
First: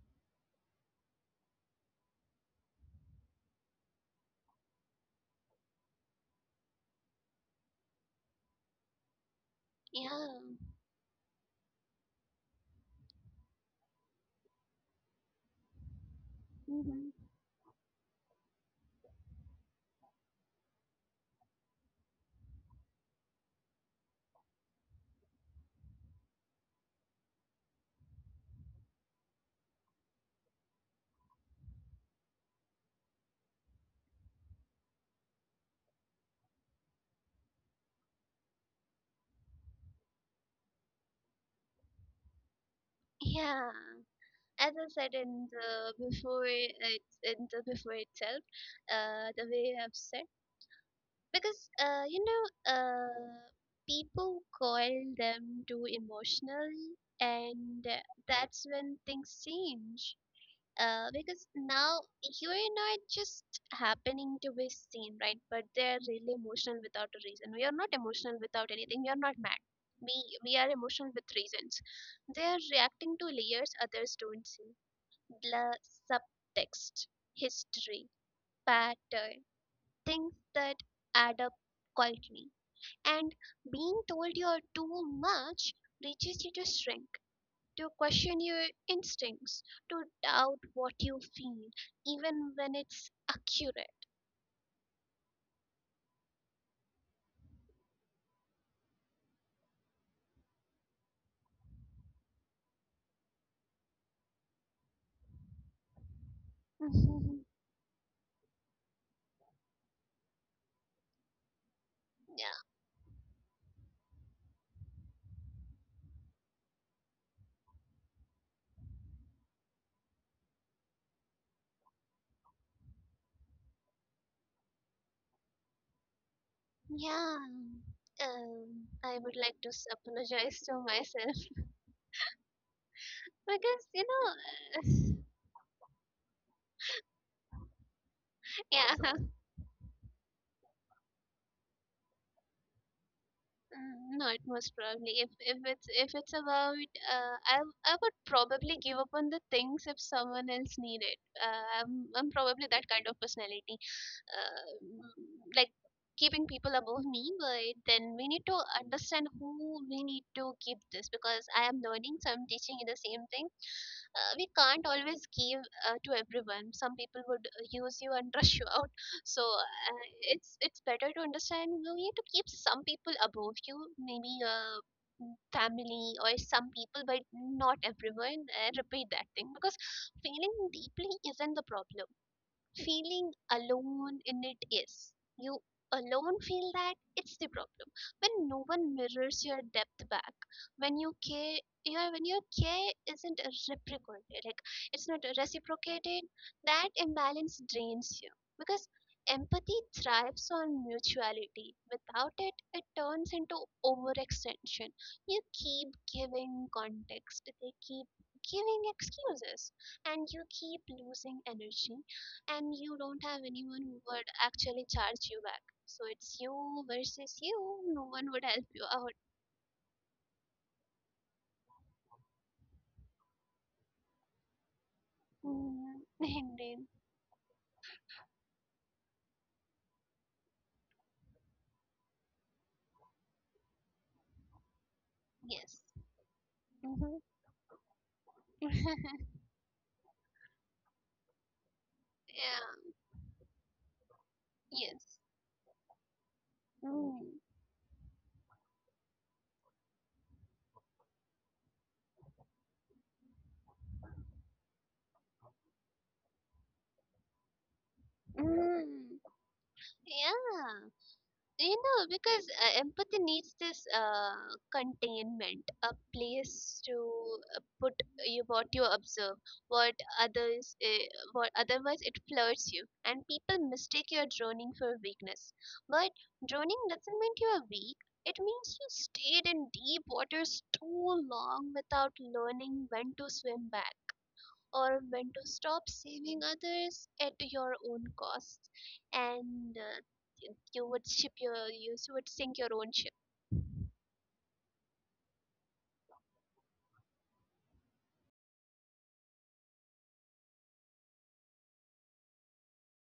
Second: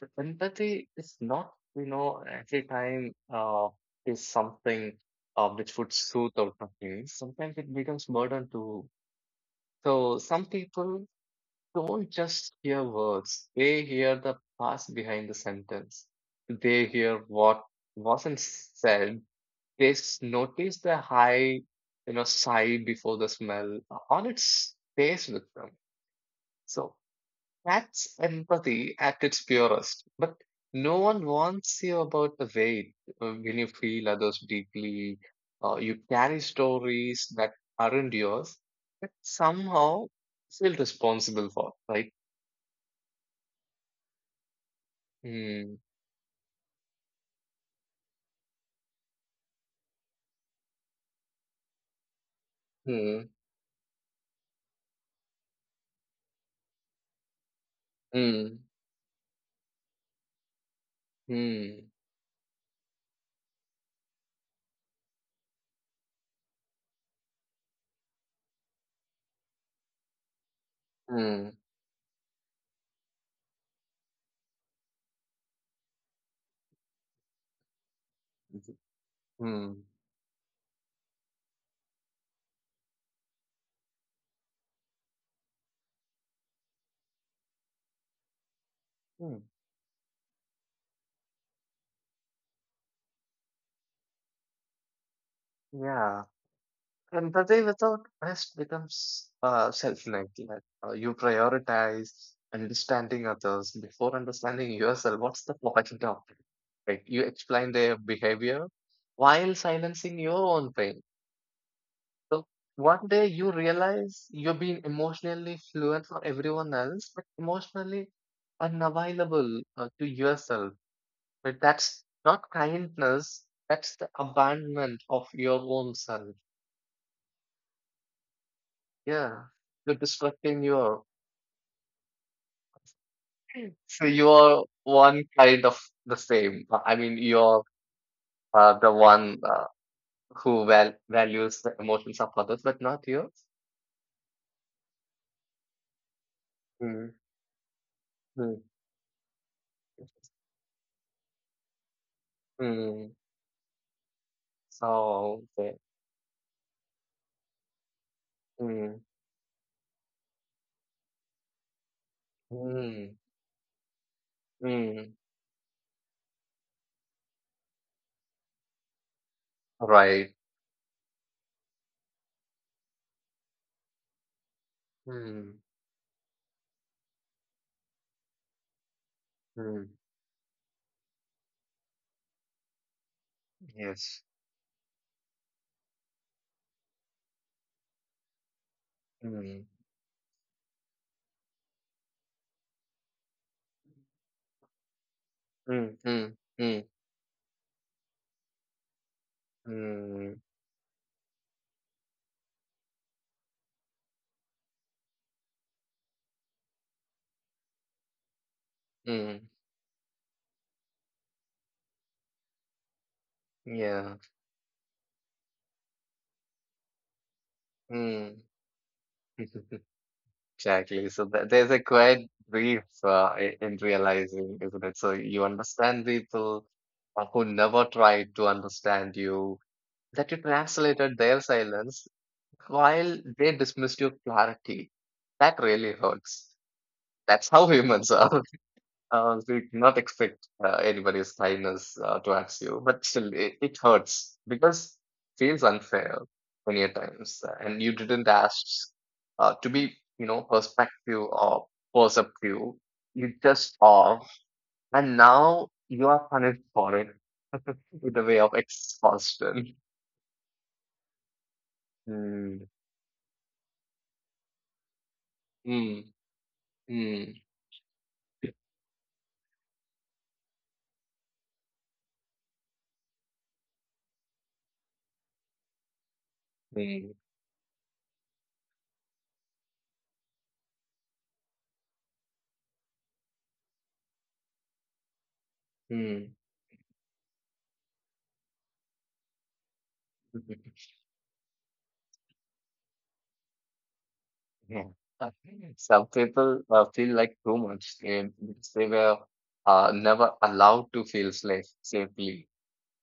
So empathy is not, every time is something which would soothe or something. Sometimes it becomes burden too. So Yeah. some people don't just hear words; they hear the past behind the sentence. They Hmm. hear what wasn't said. They notice the high, sigh before the smell on its face with them. So that's empathy at its purest. But no one warns you about the weight when you feel others deeply. You carry stories that aren't yours, that somehow feel responsible for, right? Yeah. As I said in Hmm. the before it, in the before itself, the way I've said because Hmm. people call them too emotional, and Hmm. that's when things change because Hmm. now you're not just happening to be seen, right? But they're really emotional without a reason. We are not emotional without anything. We are not mad. We we are emotional with Hmm. reasons. They are reacting to layers others don't see. La subtext, history, pattern, Hmm. things that add up quietly. And being told you're too much reaches you to shrink, to question your Hmm. instincts, to doubt what you feel, even when it's accurate. Yeah. Empathy without rest becomes self-neglect. You prioritize understanding others before understanding yourself. What's the point of it? Right? You Mhm. explain their behavior while silencing your own pain. So Yeah. one day you realize you're being emotionally fluent for everyone else, but emotionally unavailable to yourself. But that's not kindness. That's the abandonment of your own self. Yeah. I would Yeah, like to you're destructing apologize to your. myself because So you you are know, one kind of the same. I mean, you're the yeah. one who values the emotions of others, but not yours. Mm, not most probably. If it's if it's about, Mm, uh, I I would mm, probably give up on the things if someone else needed. I'm probably that kind mm. of personality, So, uh, like okay. keeping people above me, but then we need to Mm, understand who we need to keep this, because I am learning, so I'm teaching you the mm, same thing. We can't mm. always give to everyone. Some people would use you and rush you out. So Right. it's better to understand you need to keep some people above you, maybe Mm, family or some people, but not everyone. I repeat that thing because mm. feeling deeply isn't the problem, feeling Yes. alone in it is. You alone feel that it's the problem. When no one mirrors your Mm, depth back, when you care, your when your care isn't reciprocated, like it's not mm, reciprocated, mm, mm, that imbalance drains you because empathy mm, thrives on mutuality. Without it, it turns into overextension. You keep giving context. They keep giving mm. excuses, and you keep losing energy, and you don't have anyone who Yeah. would actually charge you back. So it's you versus you. No one Mm. would help you out. Exactly. So there's a quite brief in realizing, isn't it? So you understand Mm, and people then, who never tried to understand you, that you translated their silence while they dismissed your clarity. That yes. really hurts. Hmm. That's how humans are. So you cannot expect anybody's kindness towards you, Yeah. but still, it hurts because Yes. it feels unfair many a Mm. times, and you didn't ask to be, you know, perspective or perceptive. You just are, and now you are punished for it with the way of Mm. exhaustion. Yeah. You know, because Mm, empathy needs this containment, a mm, place to mm, put you what you observe, what others what otherwise it flirts you and people mistake your droning for weakness. But droning mm, doesn't mean you are weak, it means you stayed in deep waters too long without learning when to swim back, or when to stop mm. saving others at your own cost. And you you would ship your you would sink your own ship. Yeah. Some people feel like too much because they were never allowed to feel safe safely.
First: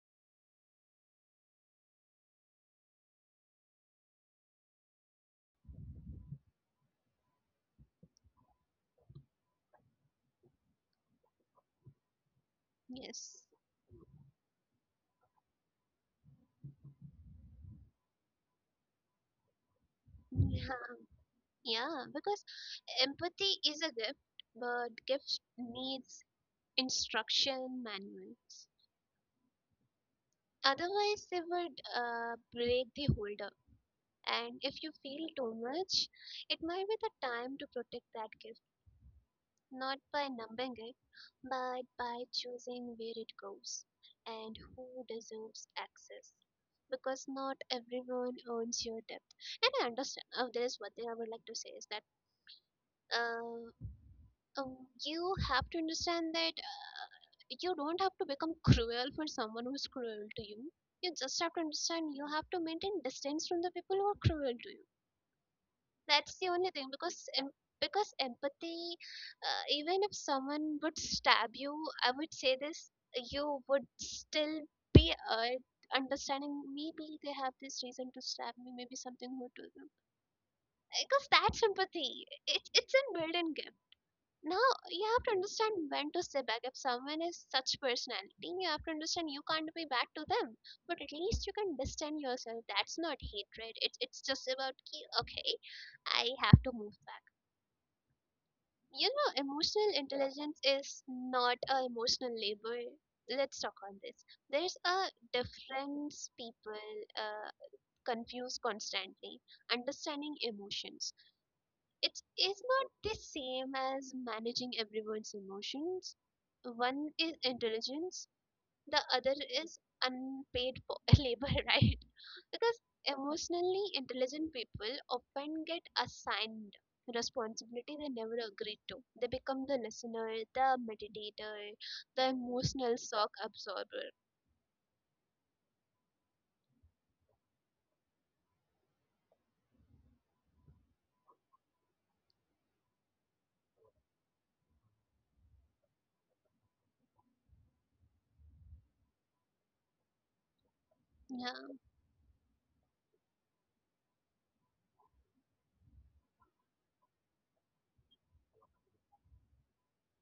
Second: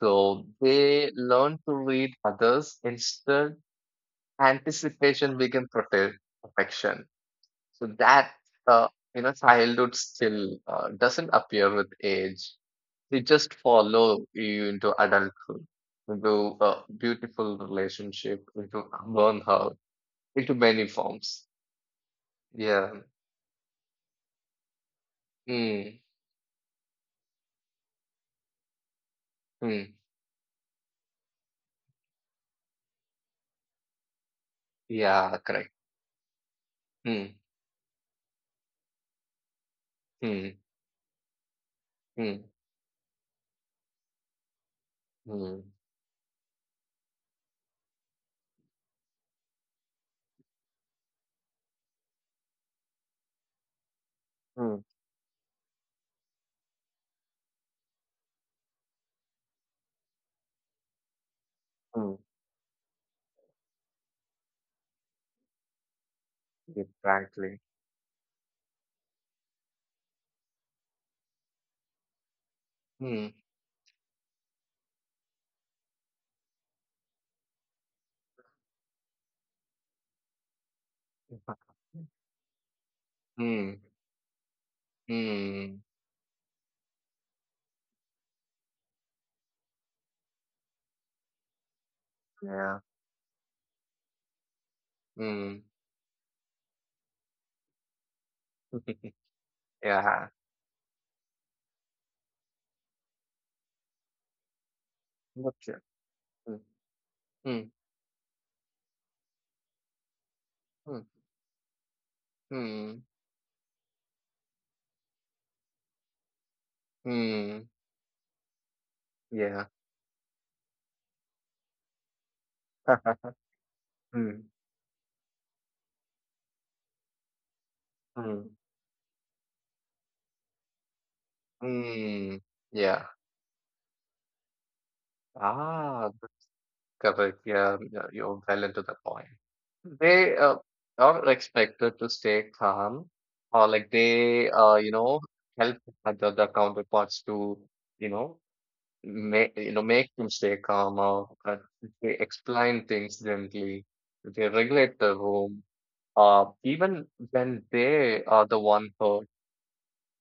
So they learn to read others instead. Anticipation became protection. So that uh, you know childhood still doesn't appear with age. They Yes. just follow you into adulthood, into a beautiful relationship, into burnout, into Yeah, many forms. yeah, because Yeah. empathy is a gift, but gift Hmm. needs instruction manuals, Mm. otherwise they would break the holder. And if you feel Yeah, too correct. much, it might be the Mm. time to protect that gift, not by Mm. numbing it, but by Mm. choosing where it goes and who Mm. deserves access. Because not everyone owns your depth. And I understand. Oh, there is one thing I would like to say is that, um, Mm. um, you have to understand that you don't have to become cruel for someone who's cruel to you. You just have to Mm. understand you have to maintain distance from the people who are cruel to you. That's the only thing because Exactly. because empathy, even if someone would stab you, I would say this, Mm. you would still be understanding. Maybe they have this reason to stab me. Maybe something more to them. Because that's empathy. It's a built-in Mm. gift. Now you have to Mm. understand when to step back. If someone is such personality, you have to understand you can't be bad to them. But at least you can distance yourself. Yeah. That's not hatred. It's just about okay, Mm. I have to move back. You know, emotional Yeah. intelligence is not a emotional labor. Let's talk on this. There's a Gotcha. difference Mm. people uh, Mm. confuse constantly. Understanding Mm. emotions. It's is not Mm. the same as managing everyone's emotions. One is Mm. intelligence, the other Yeah. is unpaid labor, right? Because emotionally Mm. intelligent people often get assigned responsibility they never Mm. agreed to. They become the listener, the meditator, the Mm. emotional Yeah. shock absorber. Ah, correct. Yeah, yeah, you're well into the point. They are expected to stay calm, or like you know, help other the counterparts to, you know, you know make them stay calm, or Yeah. they explain things gently. They regulate the room. Even when they are the one who,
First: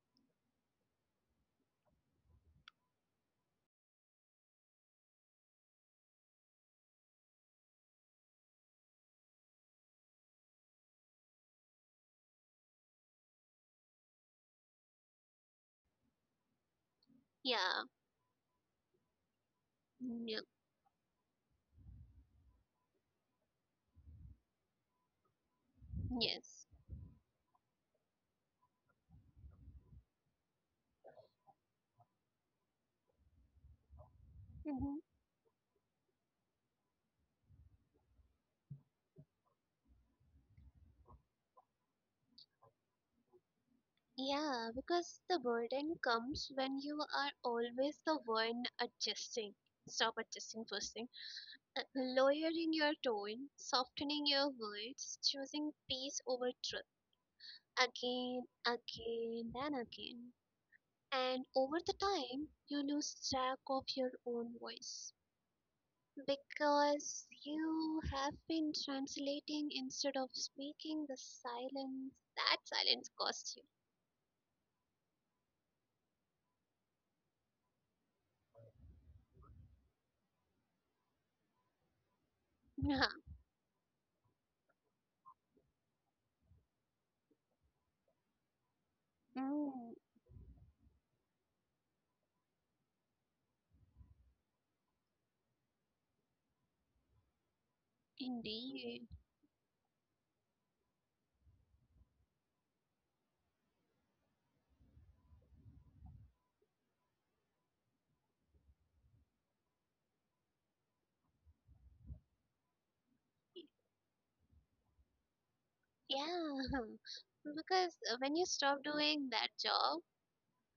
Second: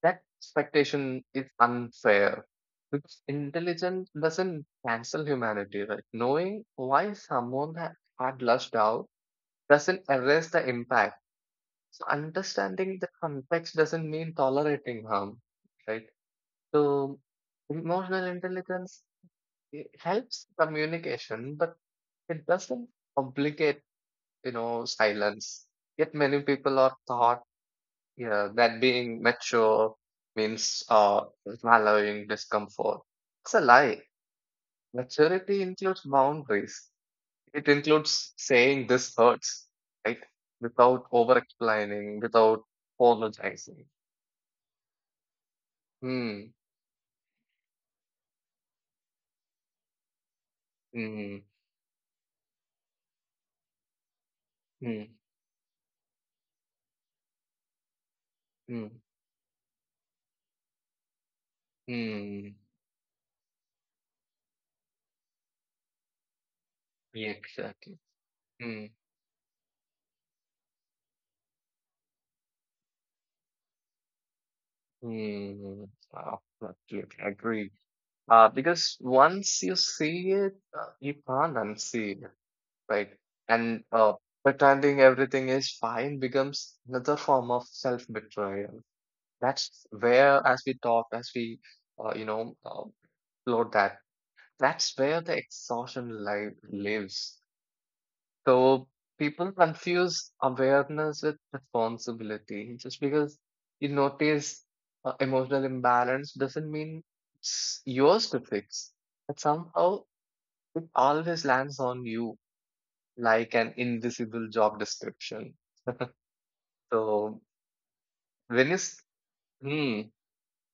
that expectation is unfair because intelligence doesn't cancel humanity, right? Knowing why someone had lashed out doesn't erase the impact. So understanding the context doesn't mean tolerating harm, right? So Yeah. emotional intelligence, it Yeah. helps communication, but it doesn't obligate, silence. Yet many Yes. people are taught, yeah, that being mature means allowing discomfort. It's a lie. Hmm. Maturity includes boundaries. It includes saying this hurts, right? Without over-explaining, without apologizing. Yeah, because the burden comes Hmm. when you are always the one adjusting. Stop adjusting first thing. Hmm. Lowering your tone, softening your words, Hmm. choosing peace over truth again, Hmm. again, and again. And over the time, Hmm. you lose track of your own voice because Yeah, you exactly. have been Hmm. translating instead of speaking the silence. That silence costs you. Hmm. Wow. Absolutely. I agree. Because once you see it, you can't unsee it. Yeah. Right? And pretending everything is fine becomes another form of self-betrayal. That's Mm, where, as we talk, as we, uh, you know, uh, explore that, that's where the exhaustion li lives. So indeed. people confuse awareness with responsibility. Just because you notice emotional imbalance doesn't mean it's yours to fix. But somehow it always lands on you like an invisible job description. Yeah. So Because when you when you stop doing that job, hmm.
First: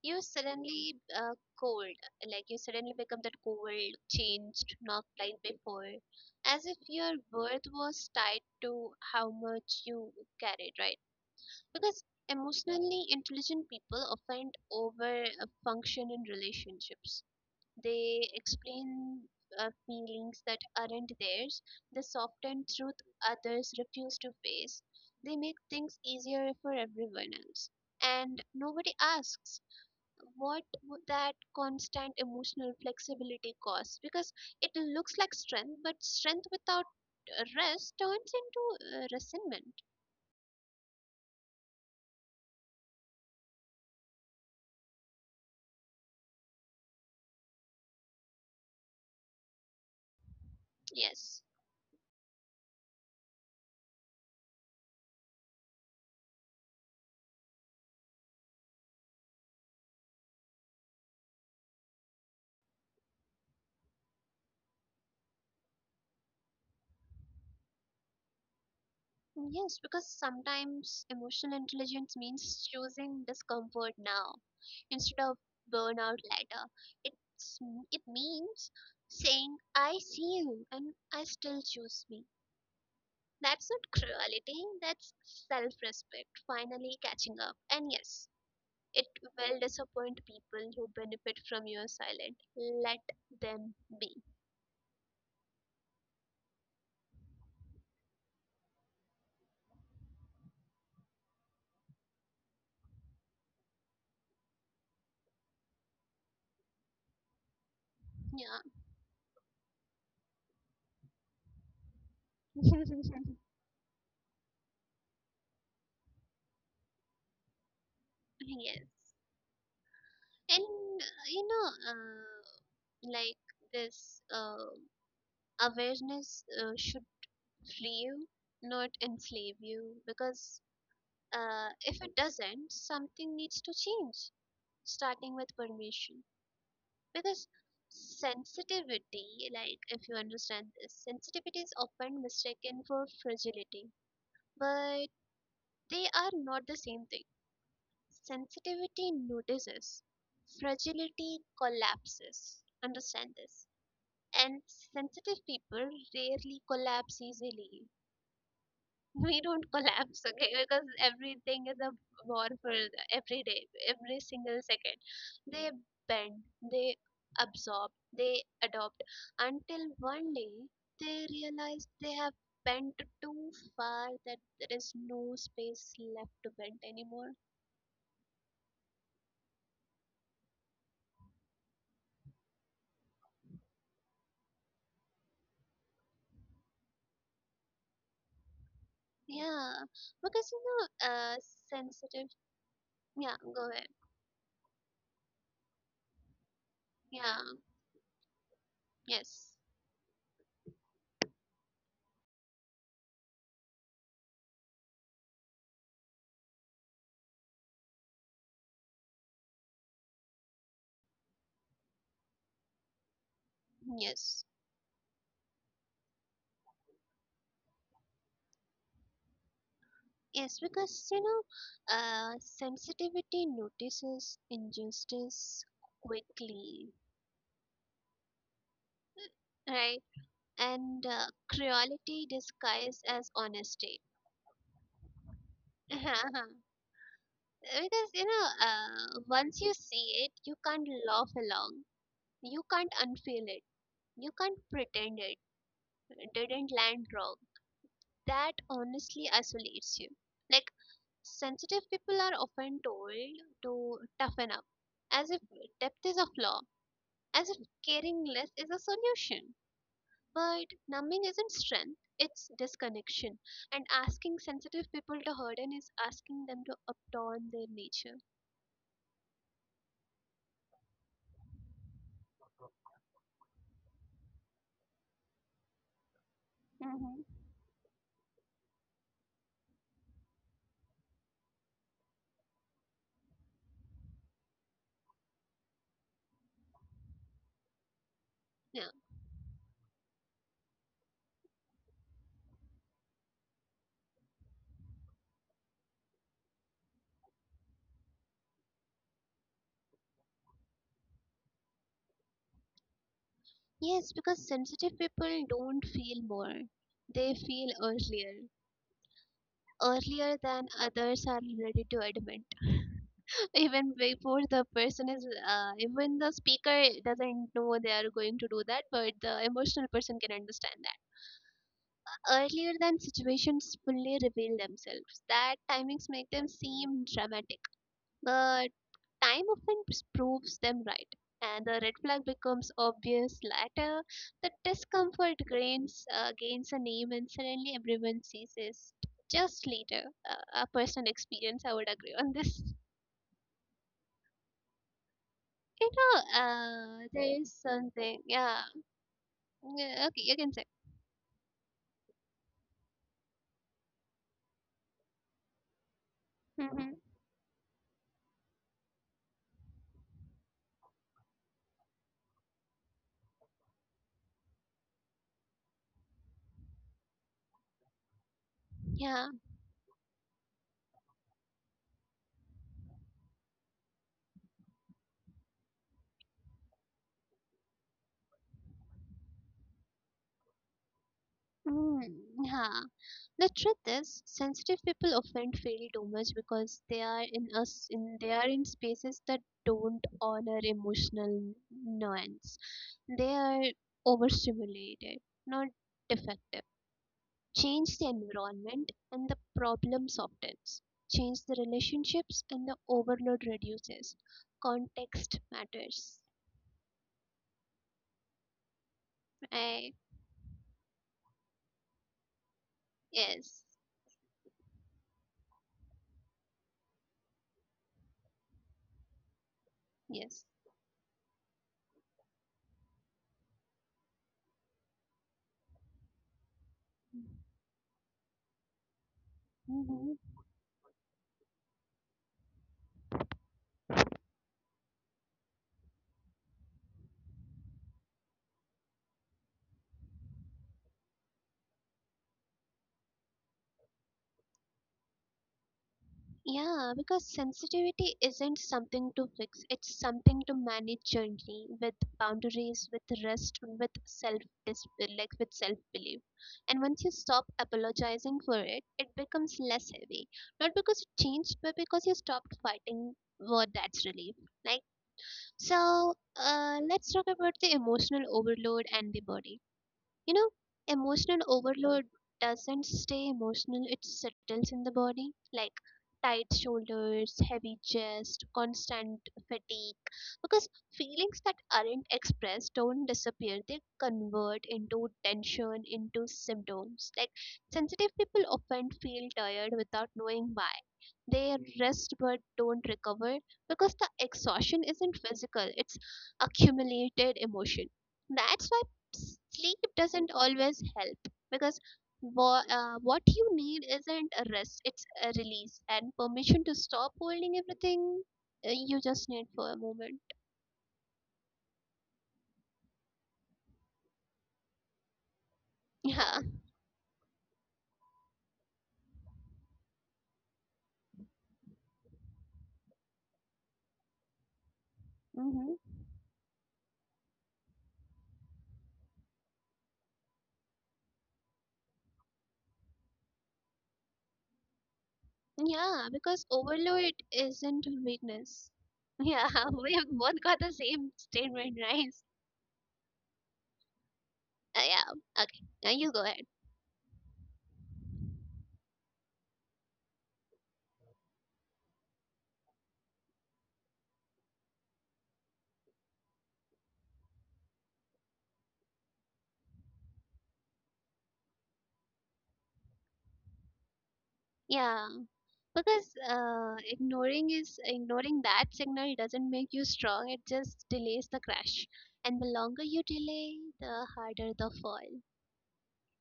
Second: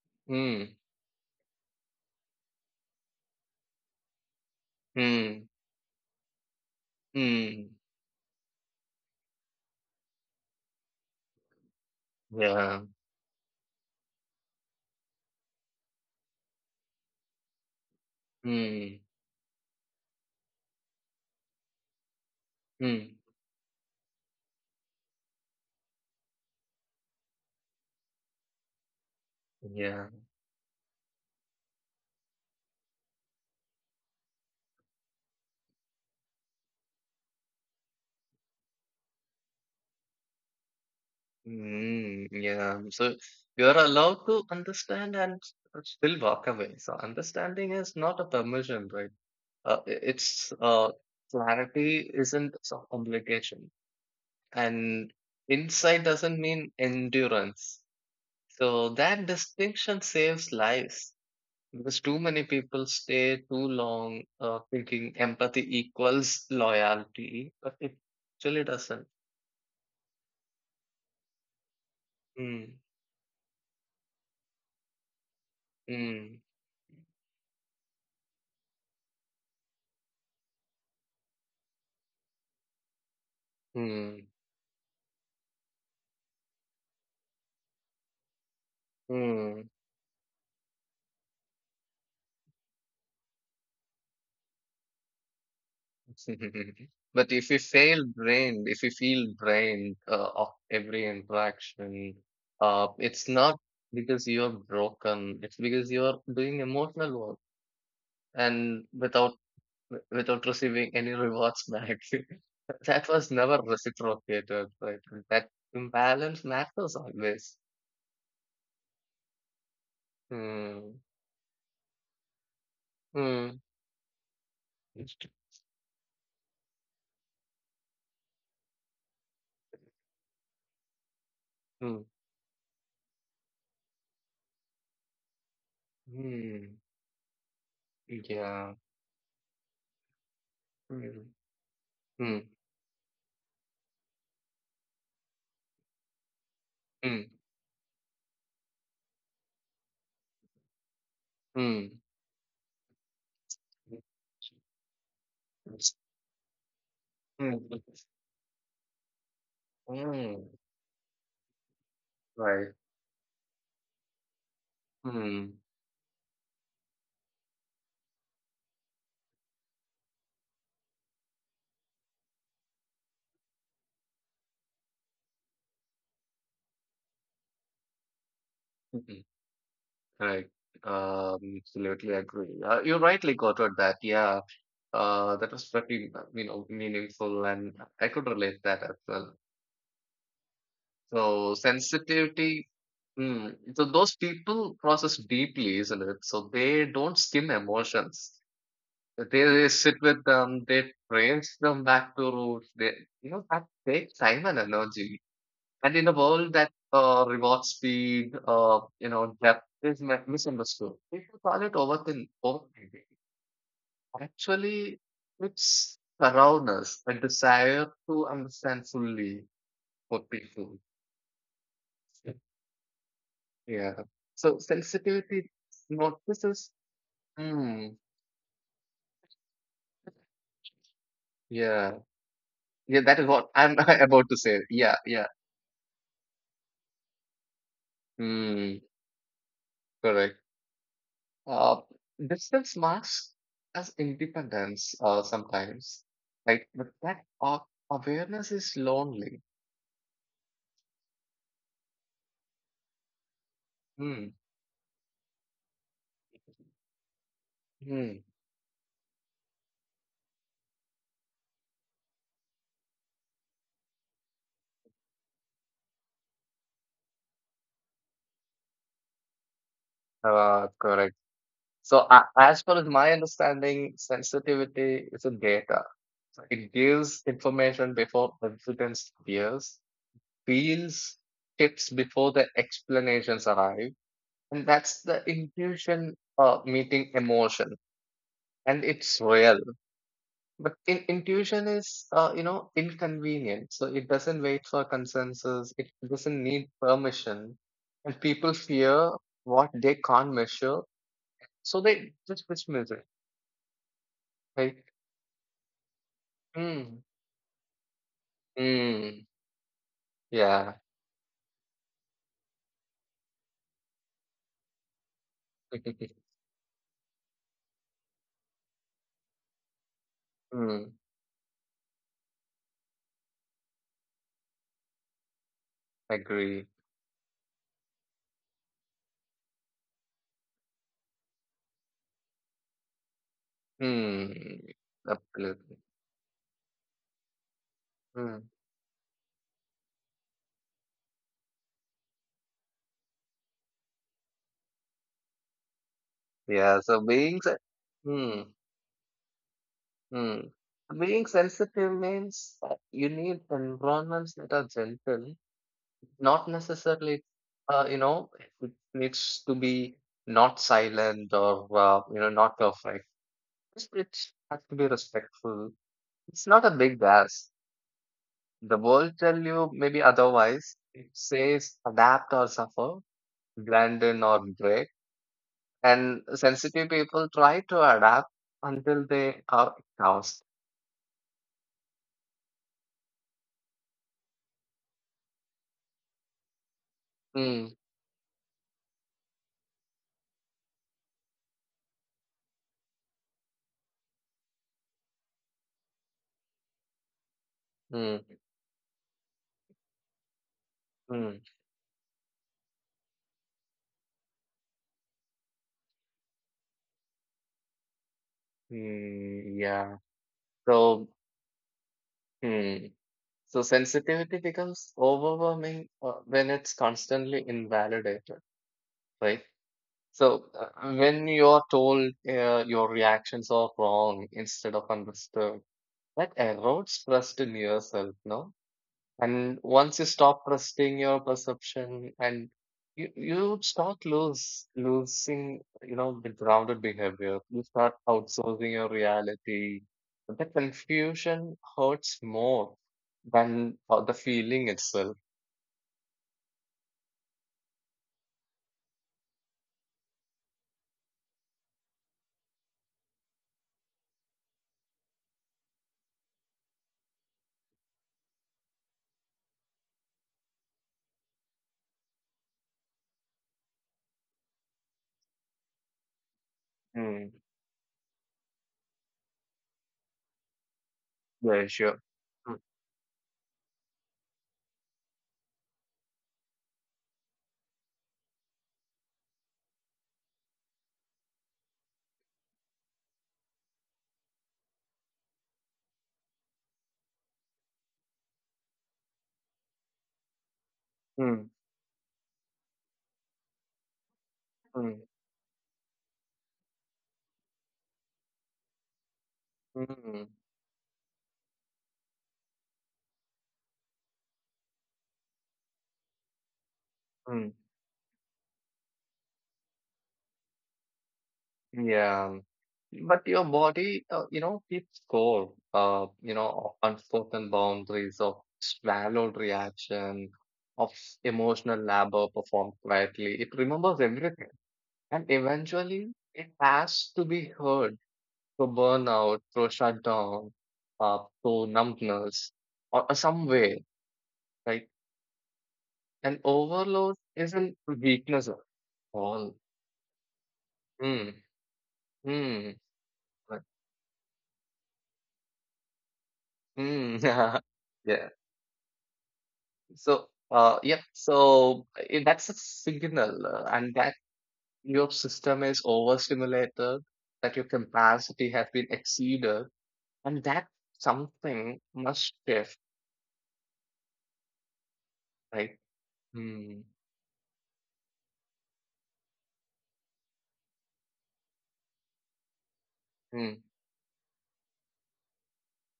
you Hmm. suddenly cold, like you suddenly become that cold, changed, not like Hmm. before, as if your worth Hmm. was tied to how much you carried, right? Because Yeah. emotionally intelligent people often over function in relationships. They Hmm. explain feelings that aren't theirs, they soften truth Hmm. others refuse to face, they make things easier for everyone else, and nobody asks Yeah. what would that constant emotional flexibility cost? Because it looks like strength, but strength without rest turns into resentment. Hmm. Yeah. So you're allowed to understand and still walk away. So understanding is not a permission, right? I- it's Yes. Clarity isn't some obligation, and insight doesn't mean endurance. So that distinction saves lives. Because too many people stay too long thinking empathy equals loyalty, but it actually doesn't. Yes, because sometimes emotional intelligence means Mm, choosing discomfort now instead of burnout mm, later. It's, it means saying, I see you and I still choose me. That's not mm, cruelty, that's self respect finally catching up. And yes, it will mm. disappoint people who benefit from your silent. Let them be. But if we feel drained of every interaction, it's not because you're broken, it's because you're doing emotional work. Yeah. And without without receiving any rewards back. That was never reciprocated, right? That imbalance matters always. Yes. And Hmm. Like Hmm. this awareness should free you, not enslave you, because Hmm. if it doesn't, something needs to change, starting with permission. Hmm. Because Yeah. sensitivity, like if you understand this, Hmm. sensitivity is often Hmm. mistaken for fragility. But they are not the same thing. Hmm. Sensitivity notices, fragility Hmm. collapses. Understand this. And sensitive people Yes. rarely collapse Hmm. easily. We don't collapse, Hmm. okay, because everything is a war for Right. Every day, every single second. Hmm. They bend, they absorb, they adopt until one day they realize they have bent too far that there is no space left to bend anymore. Hmm. Right. Absolutely agree. You rightly quoted that. Yeah. That was pretty, meaningful, and I could relate that as well. Yeah, because you know, So sensitive. sensitivity, Yeah, mm, go so ahead. those people process deeply, isn't it? So they don't Yeah, skim emotions. Yes, They sit with them, they trace them back to roots. They, you know, that takes time and energy. And in a world that rewards speed, depth is misunderstood. People call it overthinking. yes, Actually, it's around us, a desire to understand fully yes. what people. Because you know, sensitivity Yeah. notices So injustice sensitivity quickly, notices. Hmm. right? And Yeah. cruelty disguised as Yeah, that is what honesty. I'm about to say. Yeah, yeah. Because you know, Hmm. Once you see it, you Correct. can't laugh along. Uh, You can't Distance unfeel marks it. as You can't pretend independence it sometimes, didn't like. land But wrong, that that awareness is honestly lonely. isolates you. Like, sensitive people are often told to toughen Hmm. up, as if depth is a flaw, as if caring less Hmm. is a solution. But numbing isn't strength, it's disconnection. And asking sensitive people to harden is asking them to abandon their nature. Correct. So as far as my understanding, sensitivity is a data. So it Hmm. gives information before evidence appears, reveals tips before the explanations arrive. And that's the intuition meeting emotion. Yeah. And it's real. But intuition is, inconvenient. So it doesn't wait for consensus. It doesn't need permission. And people fear what they can't measure. So they just dismiss it. Yes, because sensitive Like, people don't feel more. hmm, They feel earlier. hmm, Earlier than yeah. others are ready to admit. Even before the person is even the speaker doesn't know they are going to do that, but the emotional person can understand Hmm, that earlier than situations fully reveal themselves, that timings make them agree. seem dramatic, but time often proves them right, and the red flag becomes obvious later, the Hmm, discomfort absolutely. Gains a name and suddenly everyone sees Hmm. it just later. A personal experience I would agree on this. You know, Yeah, so there is being something. Yeah. hmm, Yeah, okay, you can say. hmm. Being sensitive means that you need environments that are gentle, not Mm-hmm. necessarily, uh, you know, it needs to be not silent or not perfect. Just it has to be respectful. It's not a big ask. Yeah. The world tell you maybe otherwise. It says adapt or suffer, blend in or break. And sensitive people try to adapt until they are exhausted. Mm, yeah. The truth is, sensitive people often feel too much because they Mm, are in spaces that don't honor emotional nuance. They are overstimulated, not defective. Change the mm, environment and the problem softens. Change the mm, relationships and the overload reduces. Context matters. mm, I yeah. So, mm, yes, so sensitivity becomes overwhelming when it's constantly invalidated, right? yes. So, when you are told your reactions are wrong instead of understood, that erodes trust in yourself, no? And Hmm. once you stop trusting your perception, and you start losing, you know, the grounded behavior. You start outsourcing your reality. The confusion hurts more than the feeling itself. Yeah, because sensitivity isn't something to fix. It's something to manage gently with boundaries, with rest, with self, like with self belief. And once you stop apologizing for it, it becomes less heavy. Not because it changed, but because you stopped fighting, for that's relief. Like so, let's talk Mm, about the emotional overload and the body. You know, emotional yeah, overload sure. doesn't stay emotional, it settles in the body, like tight shoulders, heavy chest, constant fatigue. Because feelings that aren't expressed don't disappear, they convert into tension, into symptoms. Like sensitive people often feel tired without knowing why. Mm, They mm, rest but don't recover because the exhaustion isn't mm, physical, it's accumulated emotion. That's why sleep doesn't mm, always help, because what you need isn't a rest, it's a release and permission to stop holding mm. everything. You just need for a moment. Yeah. But your body, keeps score, Yeah. Of unspoken boundaries, of swallowed reaction, of emotional labor performed quietly. It remembers everything. And Hmm. eventually, it has to be heard through burnout, through shutdown, through numbness, or some way, right? Yeah, because And overload overload isn't isn't weakness. weakness at Yeah, all. we have both got the same Mm, statement, right? mm, like, Yeah, okay, now you go ahead. mm, yeah. So, yep. So that's a signal, and that your system is overstimulated, that your capacity has been exceeded, and that something must shift, Yeah, right? because Hmm. ignoring is ignoring that signal doesn't make you strong, it just delays the crash. And the longer you delay, Hmm. the harder the fall.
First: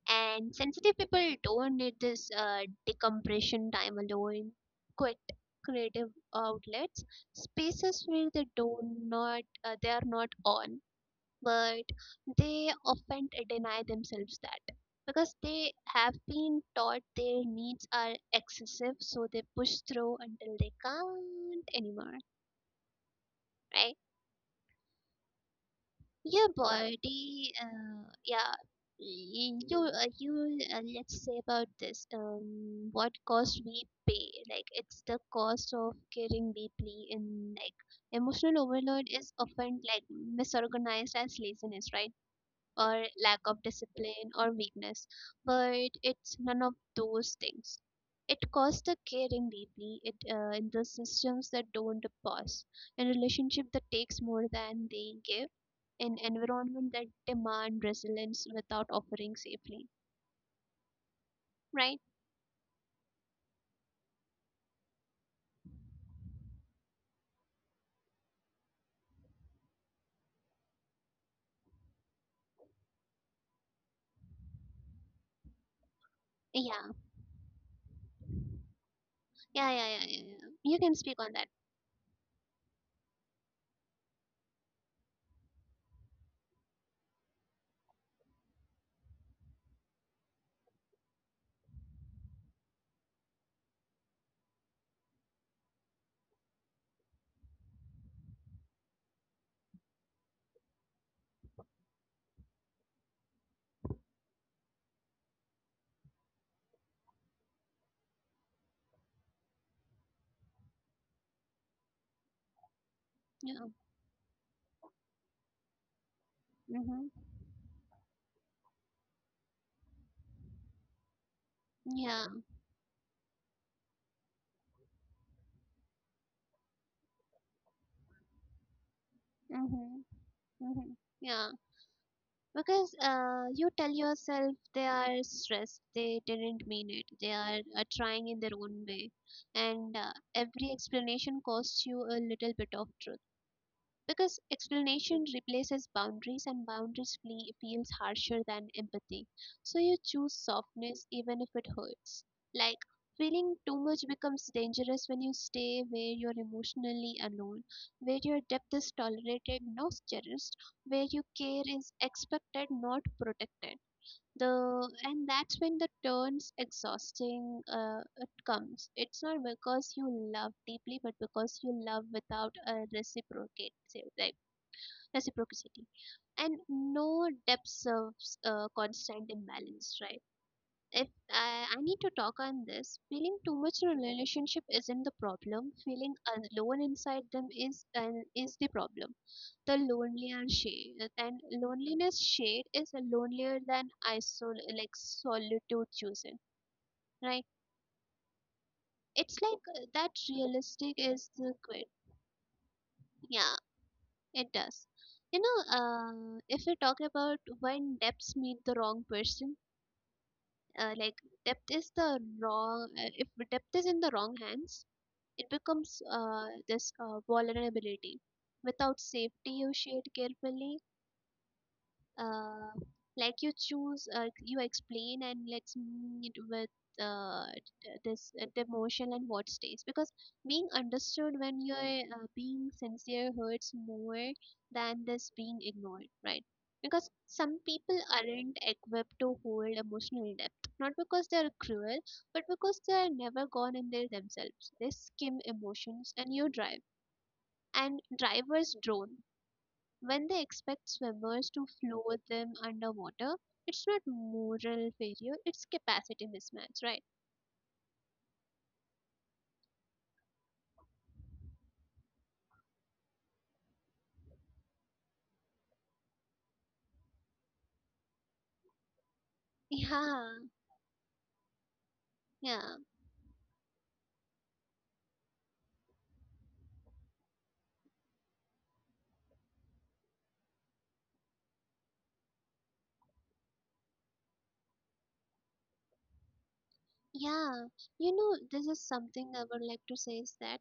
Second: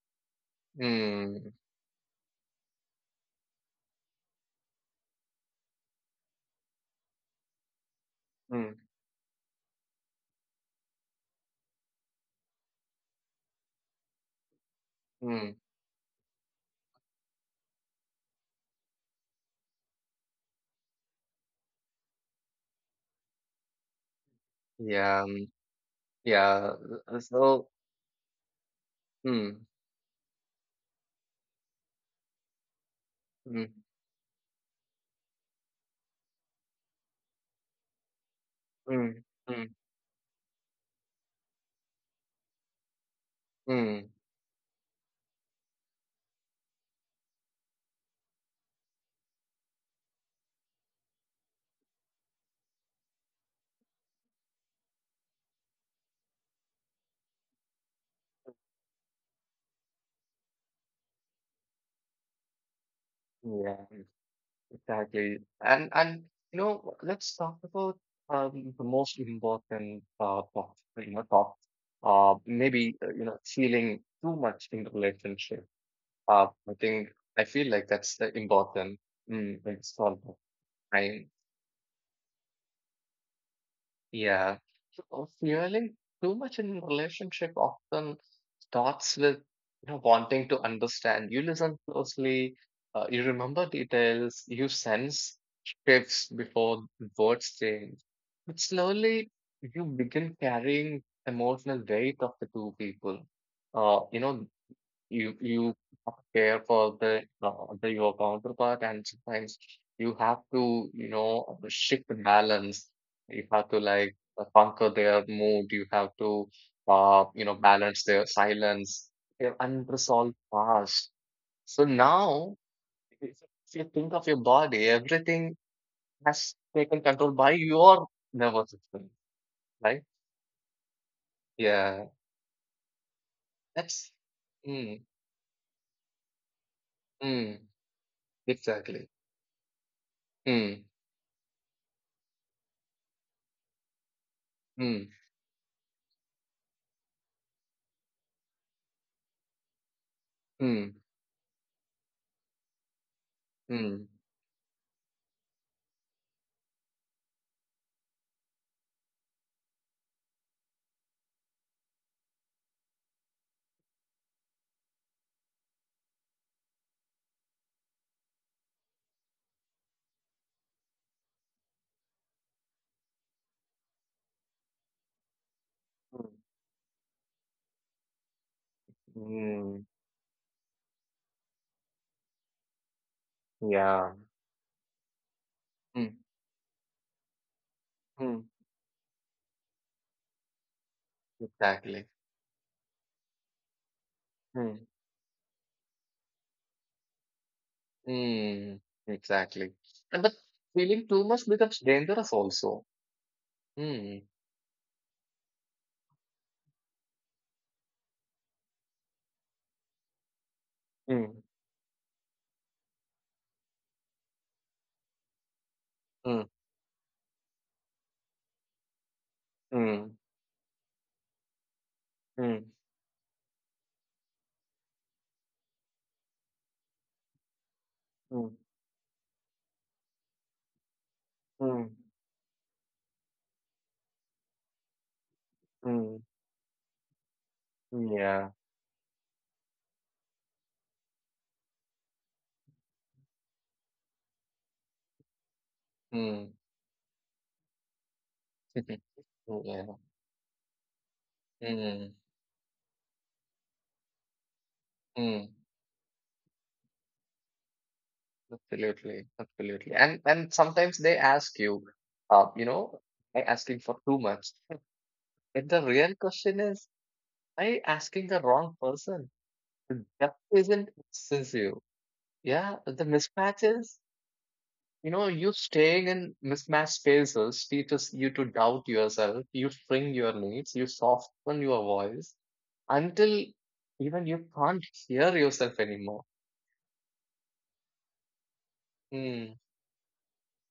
And sensitive people Hmm. don't need this decompression time alone, quit, creative outlets, spaces where they do Hmm. not they are not on. But they often deny themselves that because Hmm. they have been taught their needs are excessive, so they push through until they can't anymore, right? Yeah. Mm, Your yeah. right body, So. Yeah. Hmm. You, you, let's say about this. What cost Hmm. we pay? Like it's the cost of caring deeply in, like, emotional overload Hmm. is Hmm. often like misorganized as laziness, right? Or lack of Hmm. discipline or weakness, but it's none of those things. It costs the caring deeply it, in the systems that don't pause, in relationship that takes more than they give, in environment that demand resilience without offering safely. Right? Yeah. Exactly. And you know, let's talk about the most important talk, you know, talk. Maybe you know, feeling too much in the relationship. I Yeah. think I feel like that's the important mm, Yeah, yeah, yeah, it's yeah, all about yeah. You can speak on time. that. Yeah. So fueling too much in relationship often starts with you know wanting to understand. You listen closely, you remember details, you sense shifts before words change. But slowly you begin carrying emotional weight of the two people. You know you care for the your counterpart, and sometimes you have to you know shift the balance, you Yeah. have to like conquer their mood, you have to Mm-hmm. You know balance their silence, their unresolved past. So Yeah. now if you think of your body, everything has taken control by your nervous system, Mm-hmm. right? Mm-hmm. Yeah. Yeah, Because you tell that's yourself they mm, are stressed, they didn't mean it, they are mm, trying in their own way. exactly And every mm, explanation costs you a little bit of truth, because mm, explanation replaces boundaries and boundaries flee, feels harsher than empathy. So you choose mm, softness even if it hurts. Like, feeling too much mm. becomes dangerous when you stay where you're emotionally alone, where your depth is tolerated not cherished, where your care is expected not protected. The and that's when the turns exhausting it comes, it's not because you love deeply but because you love without a reciprocate, like, reciprocity. Mm, And no depth serves constant mm, imbalance, right? If I need to talk on this, feeling too much in a yeah. relationship isn't the problem. Feeling Mm, alone inside them is an mm, is the problem. The lonelier shade and exactly. loneliness shade is lonelier than isol Mm, like solitude chosen, right? mm, It's like exactly. That And but realistic feeling too is much the becomes quit. dangerous also. Yeah, Mm, it does. You know, if we talk about when depths meet the wrong person, like, mm, depth is the wrong. If depth is in the wrong hands, it becomes mm, this vulnerability. Without safety, you shade mm, carefully, mm, uh, like, you choose you explain and let's meet with t- this mm, the emotion and what stays, because being understood when mm, you're being sincere hurts more than this being ignored, right? Because some people mm, yeah. aren't equipped to hold emotional depth, not because they're cruel but because they're never gone in there themselves. They skim emotions and you Mm, drive, and drivers drone yeah. when they expect swimmers to Mm, float them underwater. It's not moral failure, mm, it's capacity mismatch, right? absolutely, absolutely. And sometimes they ask you, uh, you know, I asking for too much. But the real question is, I asking the wrong person. The depth Yeah, isn't excessive. Yeah, yeah, the mismatches, you know, you staying in mismatched spaces teaches you to doubt yourself, you shrink your needs, you soften your voice until even you can't hear yourself anymore. yeah. You know, this is something I Mm, would like to say is that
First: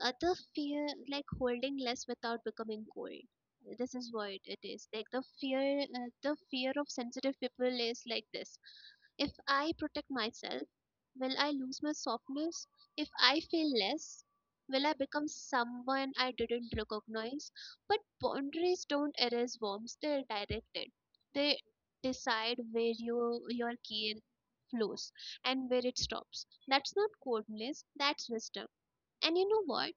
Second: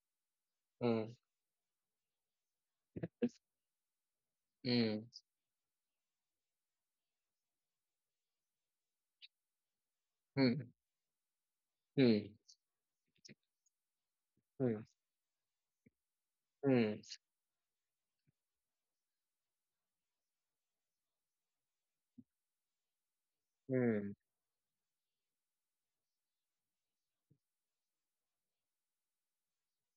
other fear, mm, like holding less without becoming cold. This is what it is. mm, Like the fear, the fear of sensitive people is like this. If I protect myself, mm, will I lose my mm, softness? If I feel less, mm, mm, will I become someone I didn't recognize? But boundaries don't erase warmth, they're directed. They decide where you, your mm, care flows and where it stops. That's not coldness, that's wisdom. And you know what?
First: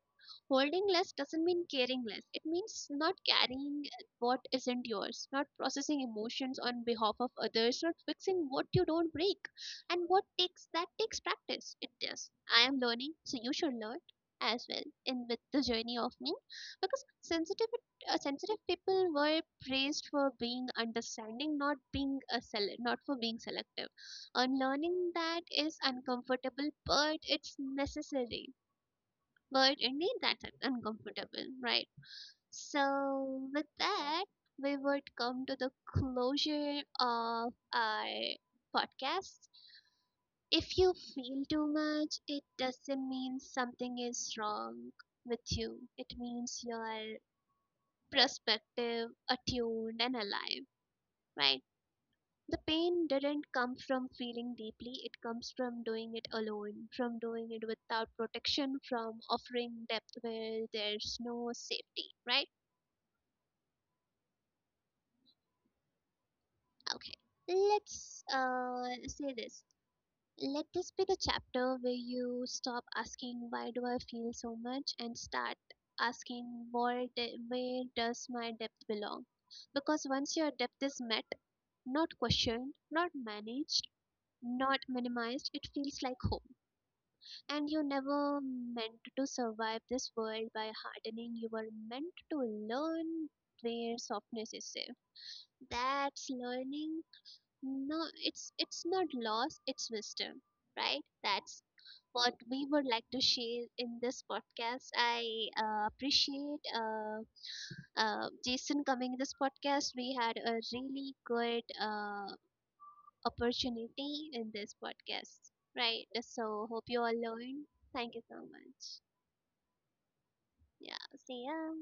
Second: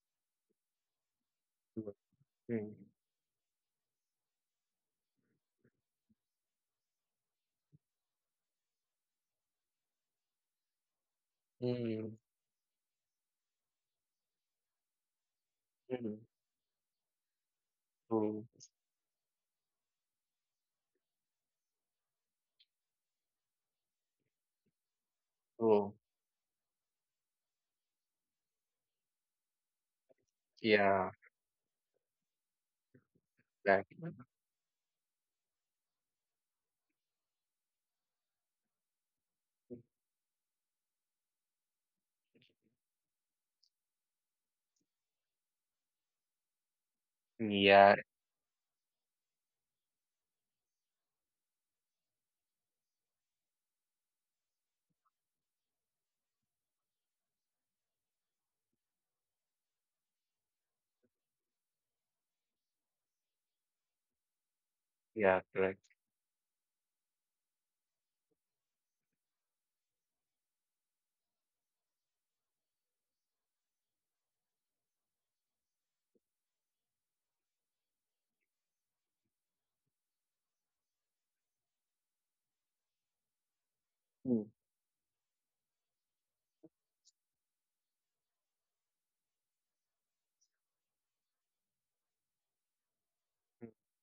Holding less doesn't mean caring less. It mm, mm, means not carrying what isn't yours, not processing emotions on behalf of others, not fixing what you don't break. And what takes that takes practice. It mm, does. I am learning, so you should learn as well in with the journey of mm. me, because sensitive uh, True, sensitive people were praised for being understanding, not being a not for being selective. Unlearning that is true. uncomfortable, but it's necessary. But indeed, that's Yeah, uncomfortable, right? So, with exactly. that, we would come to the closure of our podcast. If you feel too much, it doesn't mean something is wrong with you, it means you're Yeah, perspective, attuned, and alive, right? The pain didn't come from feeling deeply, it comes from doing it alone, from doing it without protection, from offering depth where there's no safety, right? yeah, correct. Okay, let's say this. Let this be the chapter where you stop asking, why do I feel so much, and start asking, where, where does my depth belong? Because once your depth is met, not questioned, not managed, not minimized, it feels like home. And you never meant to survive this world by hardening. You were meant to learn where softness is safe. That's learning. No, it's not loss. It's wisdom, right? That's what we would like to share in this podcast. I appreciate Jason coming this podcast. We had a really good opportunity in this podcast, right? So hope you all learned. Thank you so much. Yeah, see ya.